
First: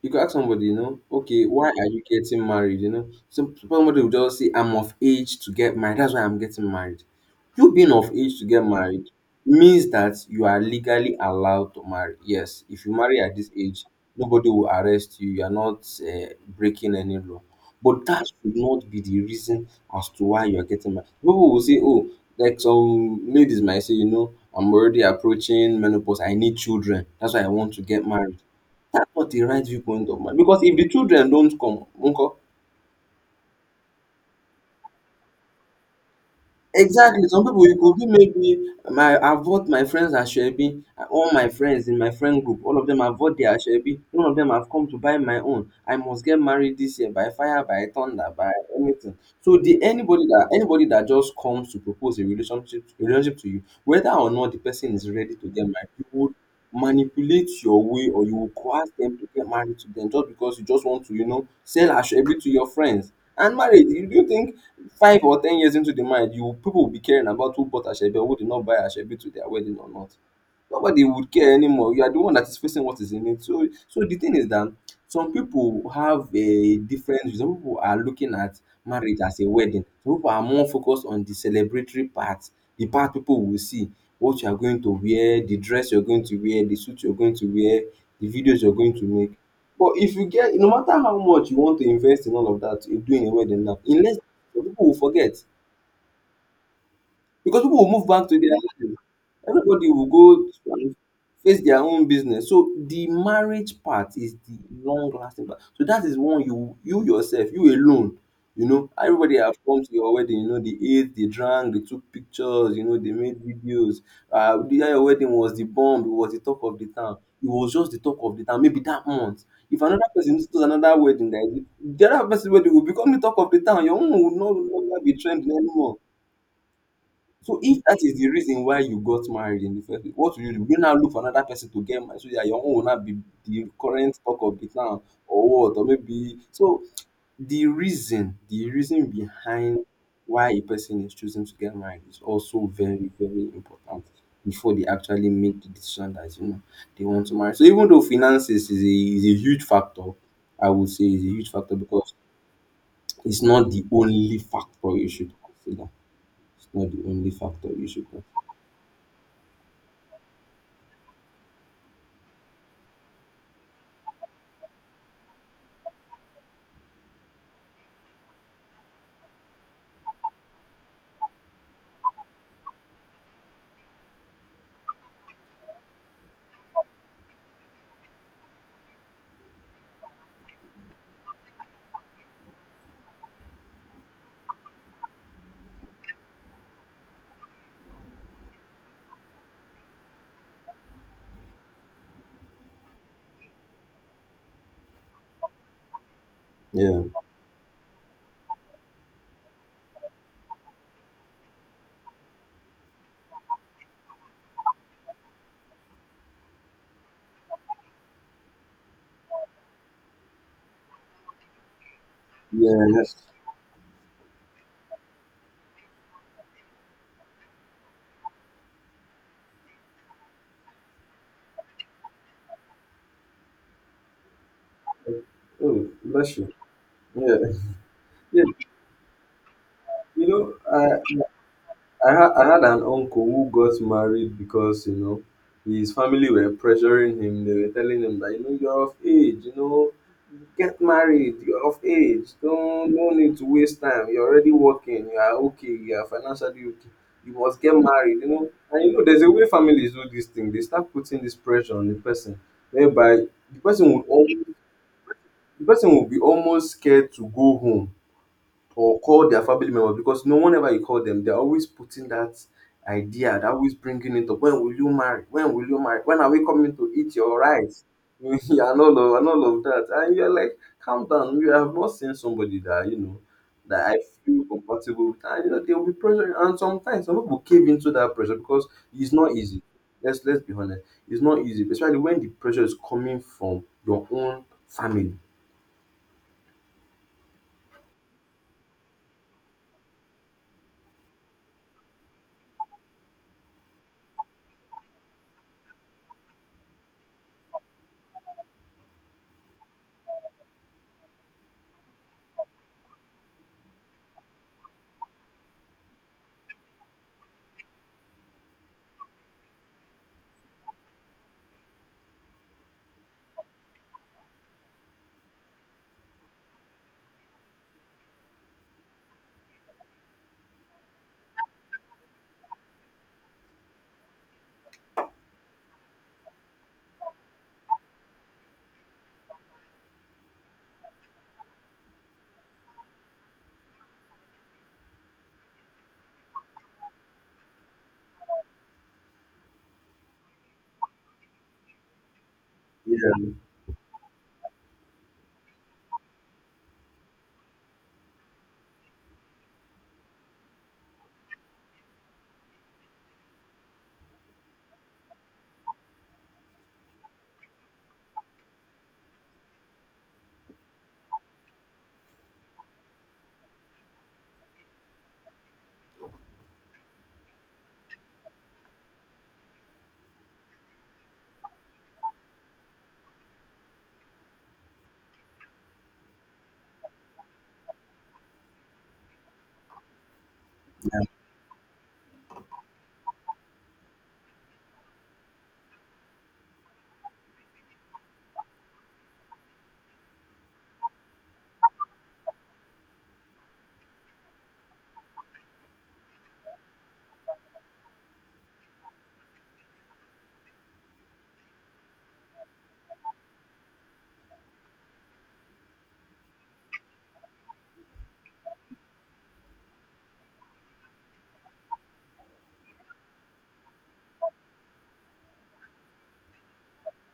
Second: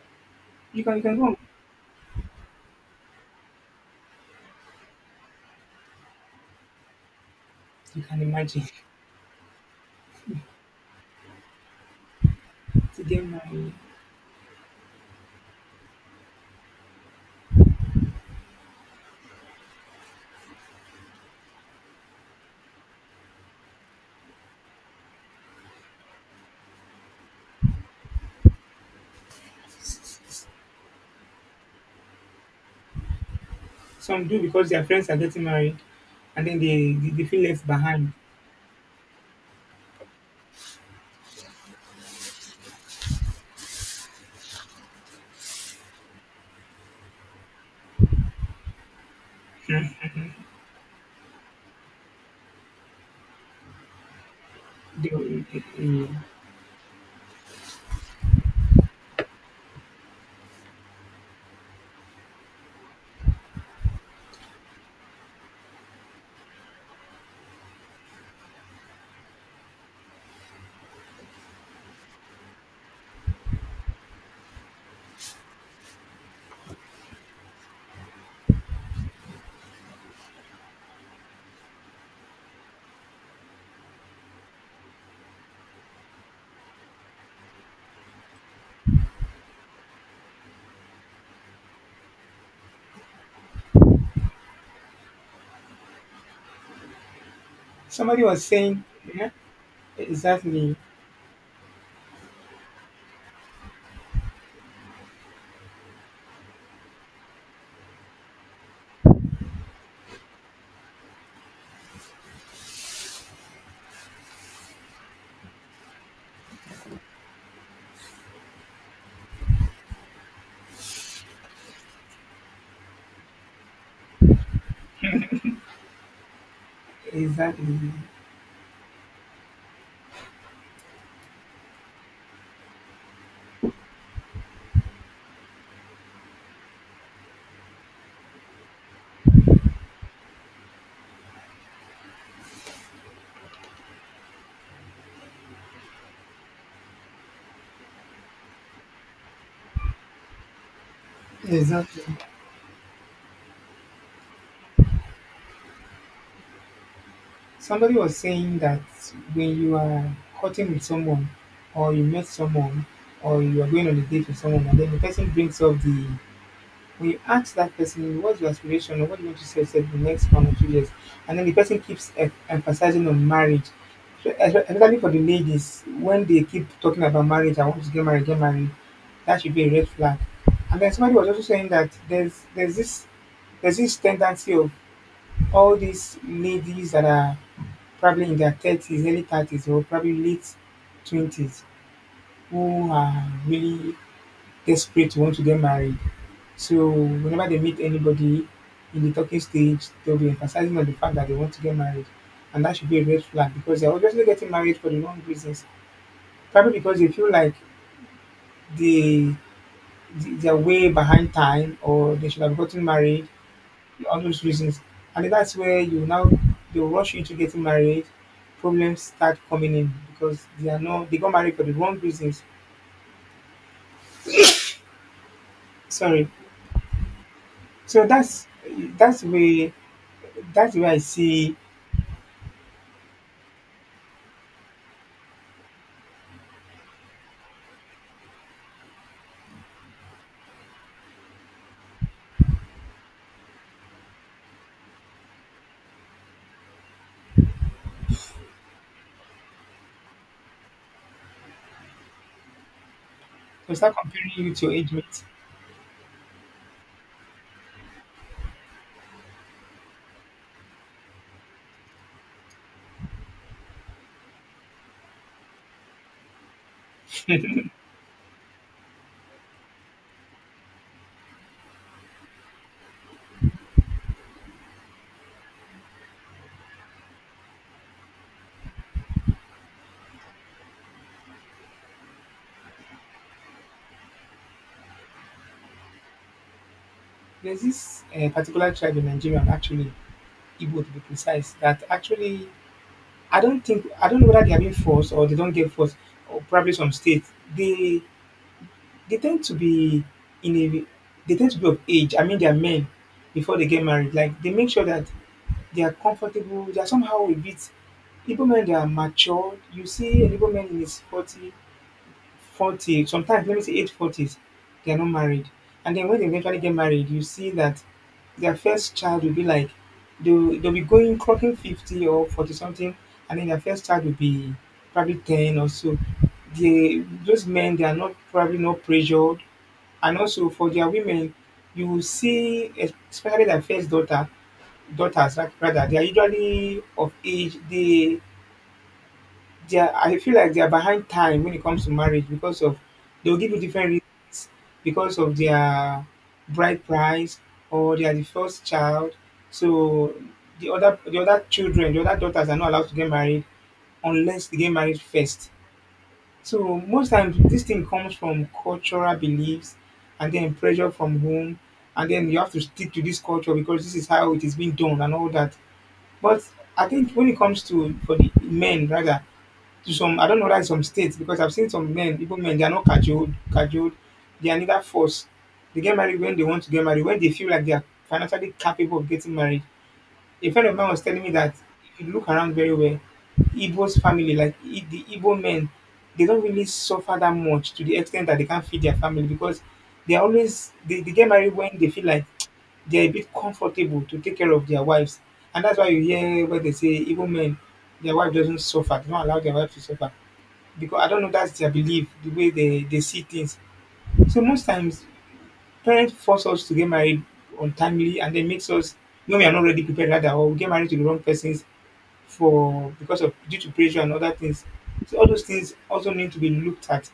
You could ask somebody,
you can you can go.
okay, why are you getting married? Somebody will just say, I'm of age to get married. That's why I'm getting married. You being
You
of
can
age to
imagine
get married means that you are legally allowed to marry. Yes, if you
to
marry
get
at this
married.
age, nobody will arrest you. You are not breaking any law. But that should not be the reason as to why you are getting married. People will say, oh, like some ladies might say, I'm already approaching menopause. I need children. That's why I want to get married. Dat one dey write viewpoint of my, because if de children don't come, nko?
Some do because their friends are getting married, and then they
Exactly. Some
feel left
people, you could be
behind.
maybe my I vote my friends Asoebi. All my friends in my friend group, all of them have vote their Asoebi. None of them have come to buy my own. I must get married this year by fire, by thunder, by anything. So the anybody that just comes to propose a relationship to you, whether or not the person
They,
is ready to get married, you
eh,
would manipulate your way or you will coerce them to get married to them just because you just want to, sell Asoebi to your friends. And marriage, you think 5 or 10 years into the marriage you people will be caring about who bought asoebi or who did not buy asoebi to their wedding or not? Nobody would care anymore. You are the one that is facing what is in it. So the thing is that some people have a different some people are looking at marriage as a wedding. Some people are more focused on the celebratory part, the part people will see: what you are going to wear, the dress you are going to wear, the suit you are going to wear, the videos you are going to make. But if you get no matter how much you want to invest in all of that in doing a wedding, now, unless, people will forget, because people will move
somebody
back to
was
their
saying,
life.
yeah,
Everybody will go
exactly,
and face their own business. So the marriage part is the long lasting part. So that is one you yourself, you alone. You know, everybody have come to your wedding, they ate, they drank, they took pictures, they made videos. The day your wedding was the bomb, it was the talk of the town. It was just the talk of the town, maybe that month. If another person goes to another wedding, that the other person's wedding will become the talk of the town. Your own will no longer be trending anymore. So
exactly,
if that is the reason why you got married in the first place, what will you do? Will you now look for another person to get married so that your own will not be the current talk of the town or what? Or maybe so, the reason behind why a person is choosing to get married is also very, very important before they actually make the decision that they want to marry. So, even though finances is a huge factor, I would say is a huge factor,
exactly.
because it's not the only factor you should consider. It's not the only factor you
Somebody
should
was
consider.
saying that when you are cutting with someone, or you met someone, or you are going on a date with someone, and then the person brings up the we ask that person, what's your aspiration or what do you want to say in the next 1 or 2 years? And then the person keeps emphasizing on marriage. So especially for the ladies, when they keep talking about marriage, I want to get married, get married, that should be a red flag. And then somebody was also saying that there's this tendency of all these ladies that are probably in their 30s, early 30s, or probably late 20s, who are really desperate to want to get married. So
Yeah.
whenever they meet anybody in the talking stage, they'll be emphasizing on the fact that they want to get married. And that should be a red flag because they're obviously getting married for the wrong reasons. Probably because they feel like they, they're way behind time, or they should have gotten
Yeah, yes.
married, all those reasons. And then that's where you now, they will rush you to getting married. Problems start coming in because they are not, they got married for the wrong reasons.
Oh,
Sorry.
bless you. Yeah.
So
Yeah.
that's the way,
You know,
that's the way I
I
see.
I had an uncle who got married because, his family were pressuring him. They were telling him that, you're of age, get married, you're of age. Don't no need to waste time. You're already working, you are okay, you are financially okay. You must get married. And there's a way families do this thing. They start putting this pressure on the person whereby
They start comparing you to your age mates.
the person will be almost scared to go home or call their family members, because no one ever you call them, they're always putting that idea, they're always bringing it up: when will you marry, when will you marry, when are we coming to eat your rice? Yeah, and all of that, and you're like, calm down, you have not seen somebody that that I feel comfortable with, and they will be pressure. And sometimes some people cave into that pressure, because it's not easy. Let's be honest, it's not easy, especially when the pressure is coming from your own family.
There's this particular tribe in Nigeria, actually, Igbo to be precise, that actually, I don't know whether they are being forced or they don't get forced, or probably some states. They tend to be in a, they tend to be of age. I mean, they are men before they get married. Like they make sure that they are comfortable. They are somehow a bit. Igbo men they are mature. You see an Igbo man in his 40 40, sometimes let me say age 40s, they're not married. And then when they eventually get married, you see that their first child will be like they'll be going clocking 50 or 40 something, and then their first child will be probably 10 or so. They, those men, they are not probably not pressured. And also for their women, you will see, especially their first daughters like rather, they are usually of age. They are, I feel like they are behind time when it comes to marriage because of they'll give you different reasons, because of their bride price, or they are the first child. So the other children, the other daughters are not allowed to get married unless they get married first. So most times this thing comes from cultural beliefs and then pressure from home, and then you have to stick to this culture because this is how it is being done and all that. But I think when it comes to for the men rather, to some, I don't know that in some states, because I've seen some men, even men, they are not cajoled. They are neither forced. They get married when they want to get married, when they feel like they are financially capable of getting married. A friend of mine was telling me that if you look around very well, Igbo's family, like the Igbo men, they don't really suffer that much to the extent that they can't feed their family, because they get married when they feel like they're a bit comfortable to take care of their wives. And that's why you hear where they say Igbo men, their wife doesn't suffer, they don't allow their wife to suffer, because I don't know, that's their belief, the way they see things. So most times parents force us to get married untimely, and then makes us, no, we are not ready, prepared rather, or we get married to the wrong persons for because of due to pressure and other things. So all those things also need to be looked at.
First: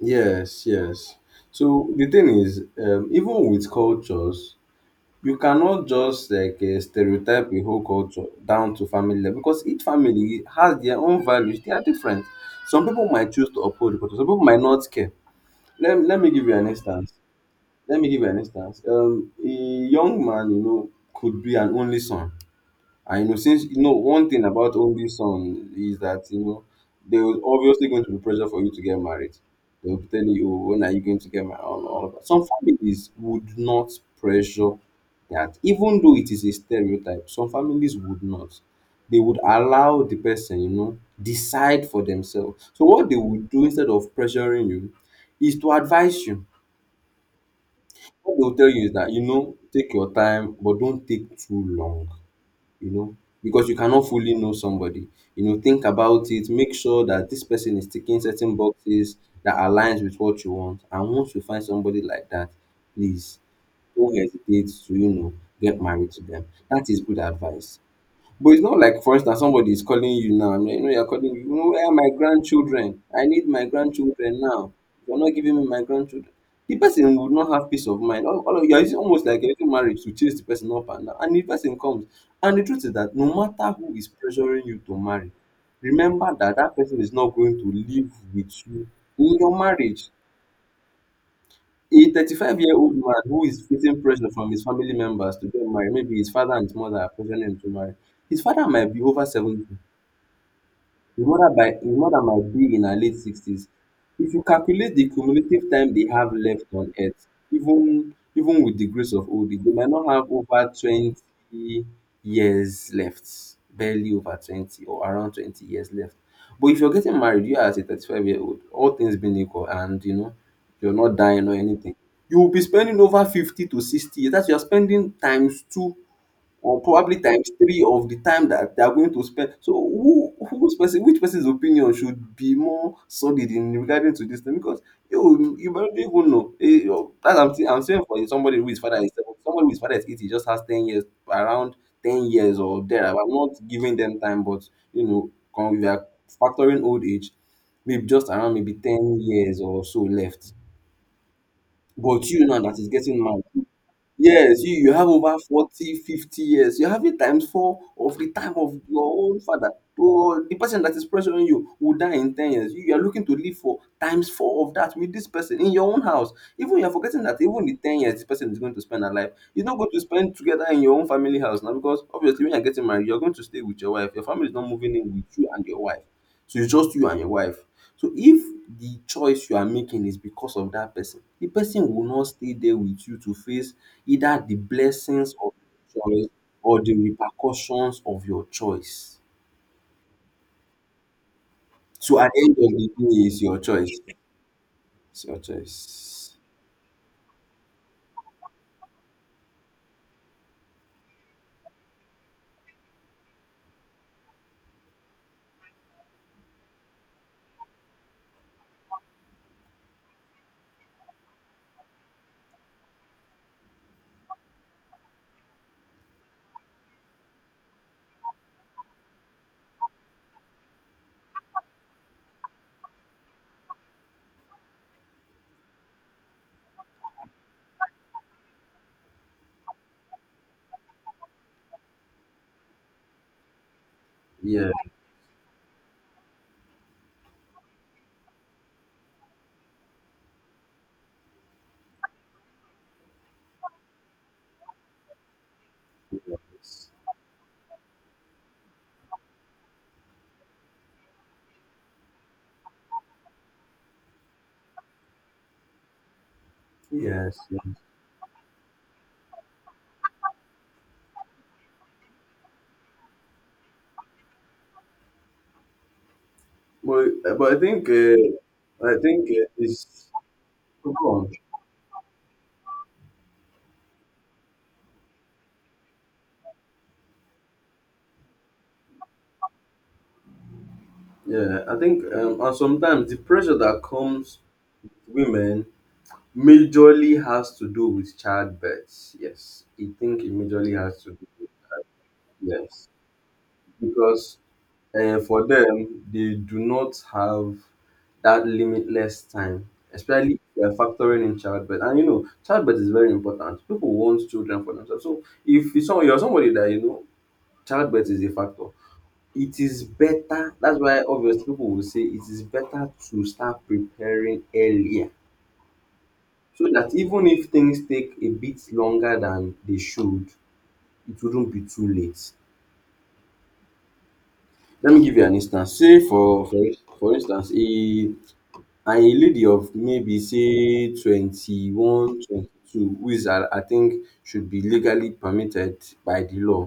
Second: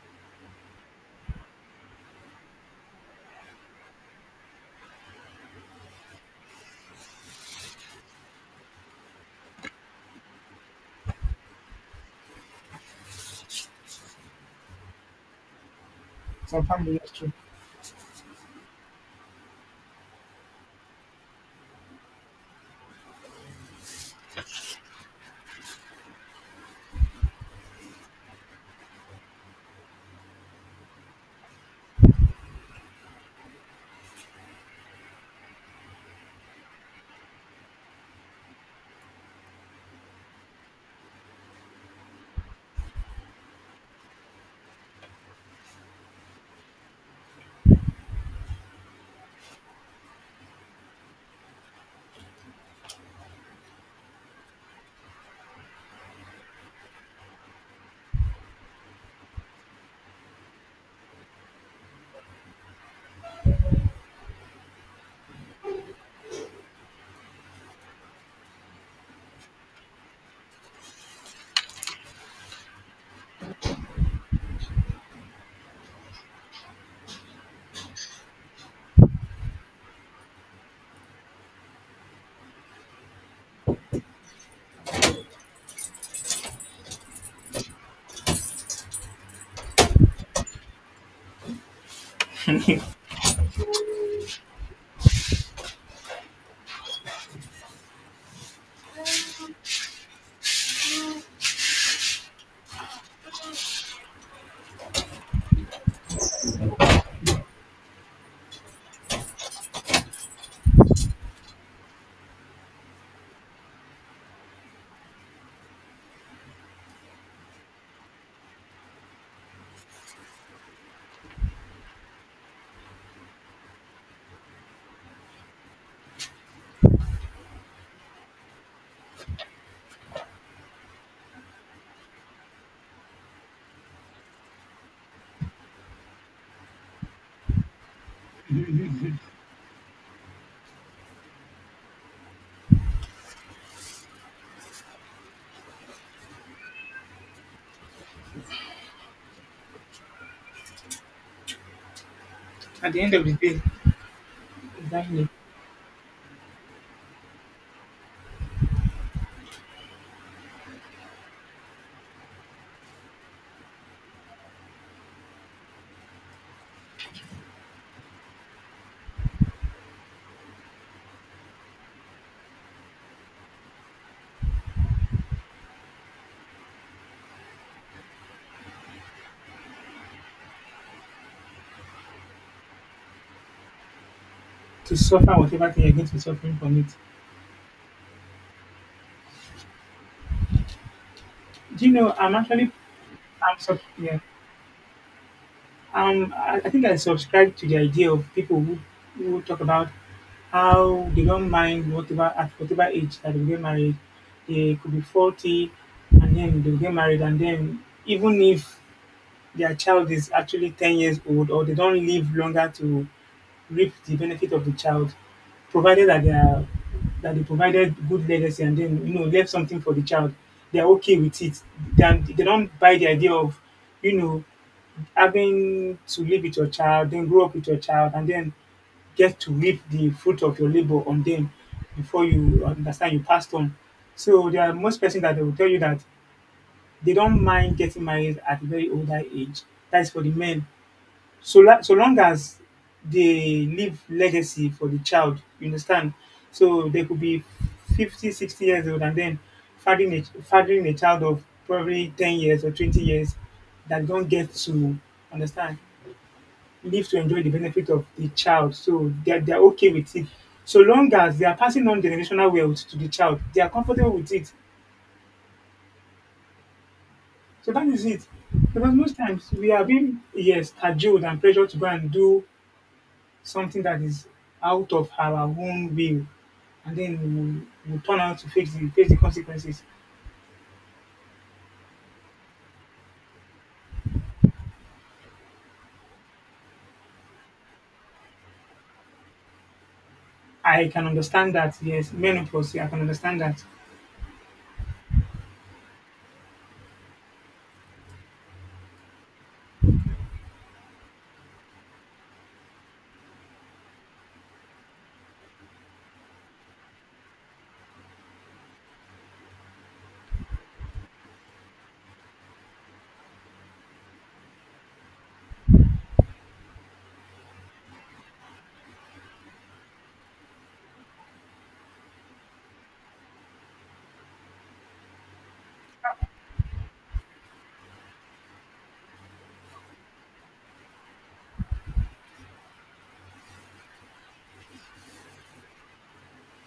Yes, yes. So the thing is, even with cultures, you cannot just like stereotype a whole culture down to family level, because each family has their own values. They are different. Some people might choose to uphold the culture. Some people might not care. Let me give you
Some
an
family is
instance.
true.
Let me give you an instance. A young man, could be an only son. And since you know one thing about only son is that there was obviously going to be pressure for you to get married. They'll be telling you, oh, when are you going to get married? All of that. Some families would not pressure that, even though it is a stereotype. Some families would not. They would allow the person decide for themselves. So what they would do instead of pressuring you is to advise you. What they'll tell you is that take your time, but don't take too long you know because you cannot fully know somebody. Think about it. Make sure that this person is ticking certain boxes that aligns with what you want. And once you find somebody like that, please don't hesitate to get married to them. That is good advice. But it's not like, for instance, somebody is calling you now. I mean, you're calling where are my grandchildren? I need my grandchildren now. You're not giving me my grandchildren. The person would not have peace of mind. You're using almost like a little marriage to chase the person up and down. And the person comes. And the truth is that no matter who is pressuring you to marry, remember that that person is not going to live with you in your marriage. A 35-year-old man who is facing pressure from his family members to get married, maybe his father and his mother are pressuring him to marry. His father might be over 70. His mother might be in her late 60s. If you calculate the cumulative time they have left on earth, even with the grace of old age, they might not have over 20 years left. Barely over 20 or around 20 years left. But if you're getting married, you are as a 35-year-old, all things being equal, and you're not dying or anything, you will be spending over 50 to 60 years. That's You're spending times two or probably times three of the time that they are going to spend. So who whose person which person's opinion should be more solid in regarding to this thing? Because you might not even know. That's I'm saying, for somebody who is father is seven, somebody who is father is 80 just has 10 years around 10 years or there. I'm not giving them time, but we are factoring old age, maybe just around maybe 10 years or so left. But you now that is
At the end
getting
of the
mad.
day,
Yes, you have
exactly,
over 40, 50 years. You have it times four of the time of your own father. So the person that is pressuring you will die in 10 years. You are looking to live for times four of that with this person in your own house. Even you're forgetting that even the 10 years this person is going to spend her life, you're not going to spend together in your own family house now because obviously when you're getting married, you're going to stay with your wife. Your family is not moving in with you and your wife. So it's just you and your wife. So if the choice you are making is because of that person, the person will not stay there with you to face either the
to suffer
blessings of
whatever thing you're
your
going to be
choice
suffering from
or the
it.
repercussions of your choice.
Do you know
So at the end of the day, it's your
I'm sorry,
choice.
yeah.
It's your choice.
I think I subscribe to the idea of people who talk about how they don't mind whatever, at whatever age that they get married. They could be 40, and then they get married, and then even if their child is actually 10 years old, or they don't live longer to reap the benefit of the child, provided that they are that they provided good legacy and then left something for the child, they are okay with it. Then they don't buy the idea of you know having to live with your child, then grow up with your child, and then get to reap the fruit of your labor on them before you understand you passed on. So there are
Yes.
most person that they will tell you that they don't mind getting married at a very older age. That's for the men. So so long as they leave legacy for the child, you understand? So they could be 50, 60 years old, and then fathering a child of probably 10 years or 20 years, that don't get to understand, live to
Yes.
enjoy the
Yeah.
benefit of the child. So they're okay with it. So long as they are passing on generational wealth to the child, they are comfortable with it.
But
So that is it. Because
I
most
think
times we are
it's
being, yes,
Oh, go
cajoled
on.
and pressured to go and do something that is out of our own will. And then we turn out to face face the consequences.
Yeah. I think and sometimes the pressure that comes with women majorly has to do with childbirth. Yes, I think it majorly
I
has
can
to do.
understand that, yes, menopause, yeah, I
Yes,
can understand that.
because and for them, they do not have that limitless time, especially if they're factoring in childbirth. And childbirth is very important. People want children for themselves. So if it's you're somebody that childbirth is a factor, it is better. That's why obviously people will say it is better to start preparing earlier. So that even if things take a bit longer than they should, it wouldn't be too late. Let me give you an instance. Say for instance, a and a lady of maybe say 21, twenty who is, I think, should be legally permitted by the law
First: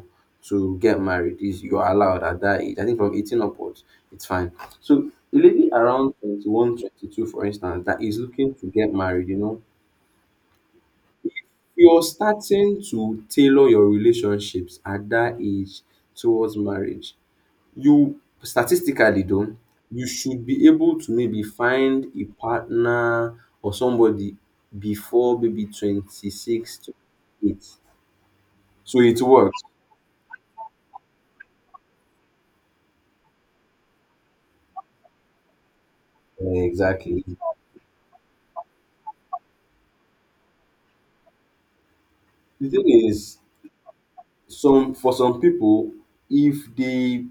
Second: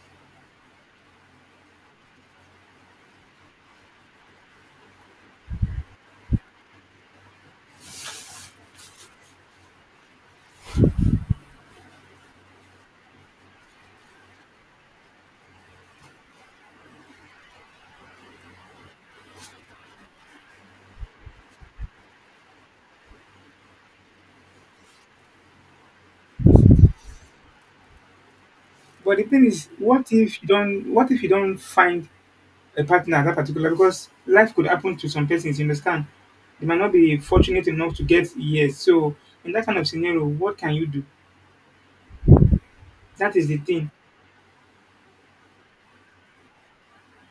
to get married. Is you're allowed at that age. I think from 18 upwards, it's fine. So a lady around 21, 22, for instance, that is looking to get married, you're starting to tailor your relationships at that age towards marriage. You Statistically though, you should be able to maybe find a partner or somebody before maybe 26 to eight. So
But
it
the thing
works.
is, what if you don't find a partner at that particular, because life could happen to some persons, you understand? They might not be
Exactly.
fortunate enough to get years. So in that kind of scenario, what can you do?
The thing
That
is,
is the thing.
some for some people, if they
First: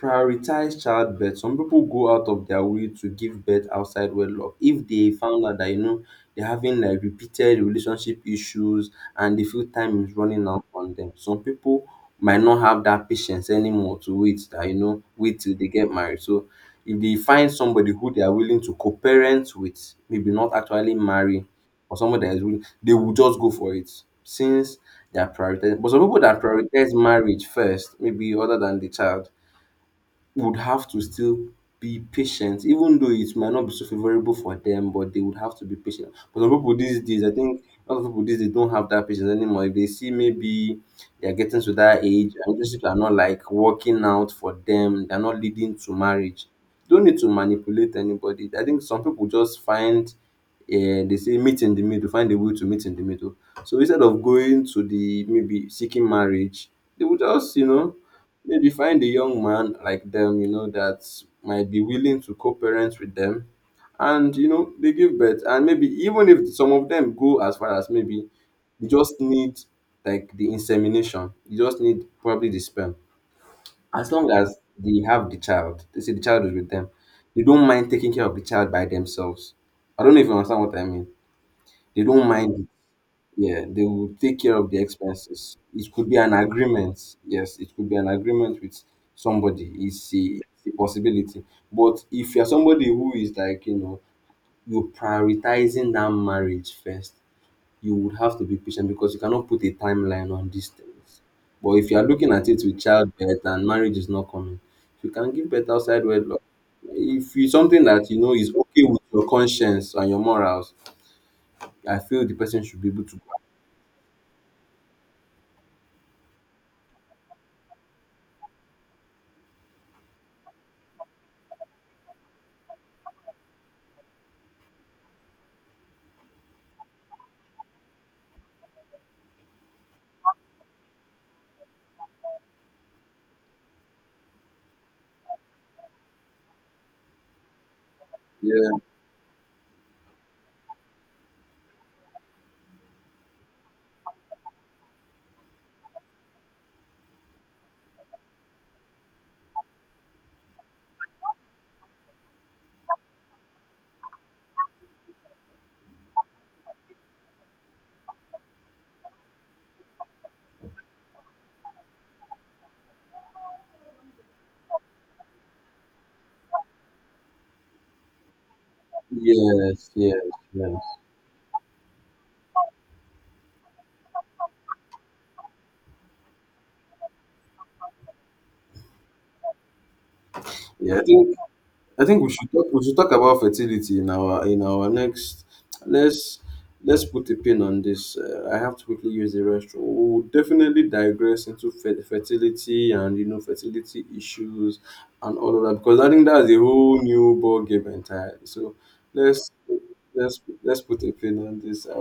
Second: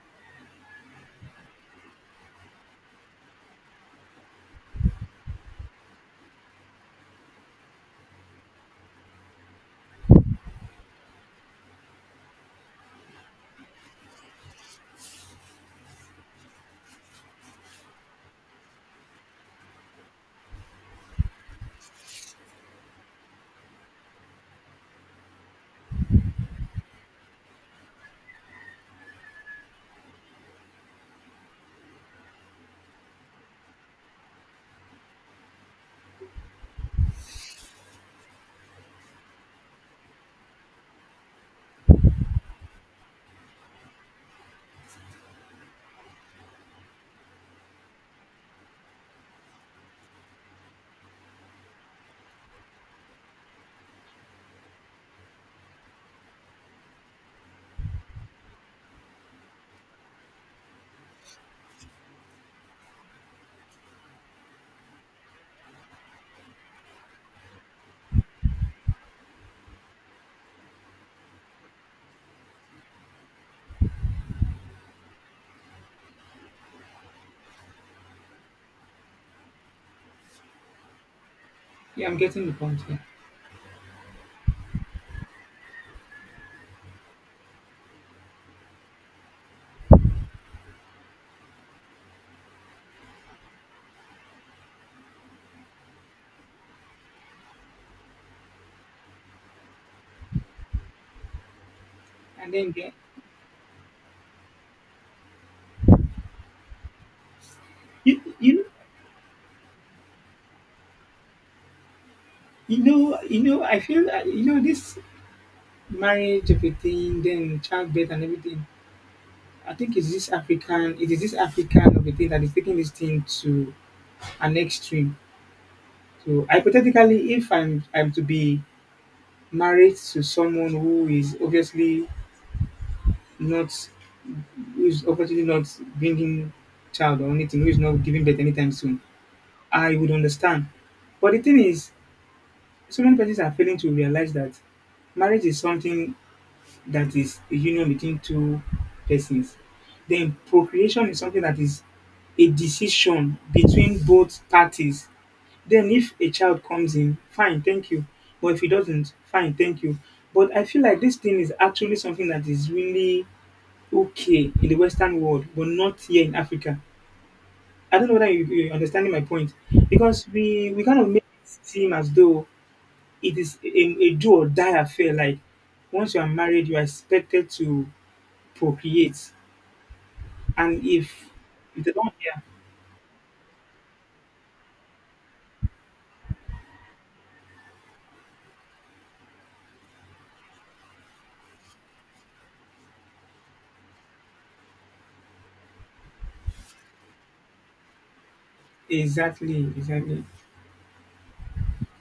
prioritize childbirth, some people go out of their way to give birth outside wedlock if they found out that they're having like repeated relationship issues, and they feel time is running out on them. Some people might not have that patience anymore to wait that wait till they get married. So if they find somebody who they are willing to co-parent with, maybe not actually marry, or someone that is willing, they will just go for it since they are prioritized. But some people that prioritize marriage first, maybe other than the child, would have to still be patient, even though it might not be so favorable for them, but they would have to be patient. But some people these days, I think a lot of people these days don't have that patience anymore. If they see maybe they're getting to that age and relationships are not like working out for them, they're not leading to marriage. Don't need to manipulate anybody. I think some people just find uh, they say meet in the middle, find a way to meet in the middle. So instead of going to the maybe seeking marriage, they would just, maybe find a young man like them, that might be willing to co-parent with them. And, they give birth. And maybe even if some of them go as far as maybe you just need like the insemination, you just need probably the sperm. As long as they have the child, they say the child is with them, they don't mind taking care of the child by themselves. I don't know if you understand what I mean. They
Yeah, I'm
don't
getting the
mind.
point here.
Yeah, they will take care of the expenses. It could be an agreement. Yes, it could be an agreement with somebody. It's a possibility. But if you're somebody who is like, you're prioritizing that marriage first, you would have to be patient because you cannot put a timeline on these things. But if you're looking at
And
it
then
with
there,
childbirth and marriage is not coming, you can give birth outside wedlock. If it's something that you
you,
know is
you
okay with your conscience and your morals, I feel the person should be able to.
you know I feel, this marriage everything, then childbirth and everything. I think it's this African of a thing that is taking this thing to an extreme. So hypothetically, if I'm to be married to someone not who is obviously not bringing child or anything, who is not giving birth anytime
Yeah.
soon, I would understand. But the thing is, so many persons are failing to realize that marriage is something that is a union between two persons. Then procreation is something that is a decision between both parties. Then if a child comes in, fine, thank you. But if he doesn't, fine, thank you. But I feel like this thing is actually something that is really okay in the Western world, but not here in Africa. I don't know whether you're understanding my point,
Yes, yes,
because we
yes.
kind of make it seem as though it is a do or die affair. Like once you are married, you are expected to procreate, and
Yeah, I
if
think
if they
I
don't,
think we
yeah,
should talk we should talk about fertility in our next. Let's let's put a pin on this. I have to quickly use the restroom. We'll definitely digress into fertility and fertility issues and all of that because I think that's a whole new ball game entirely. So let's
exactly, exactly.
let's put a pin on this. I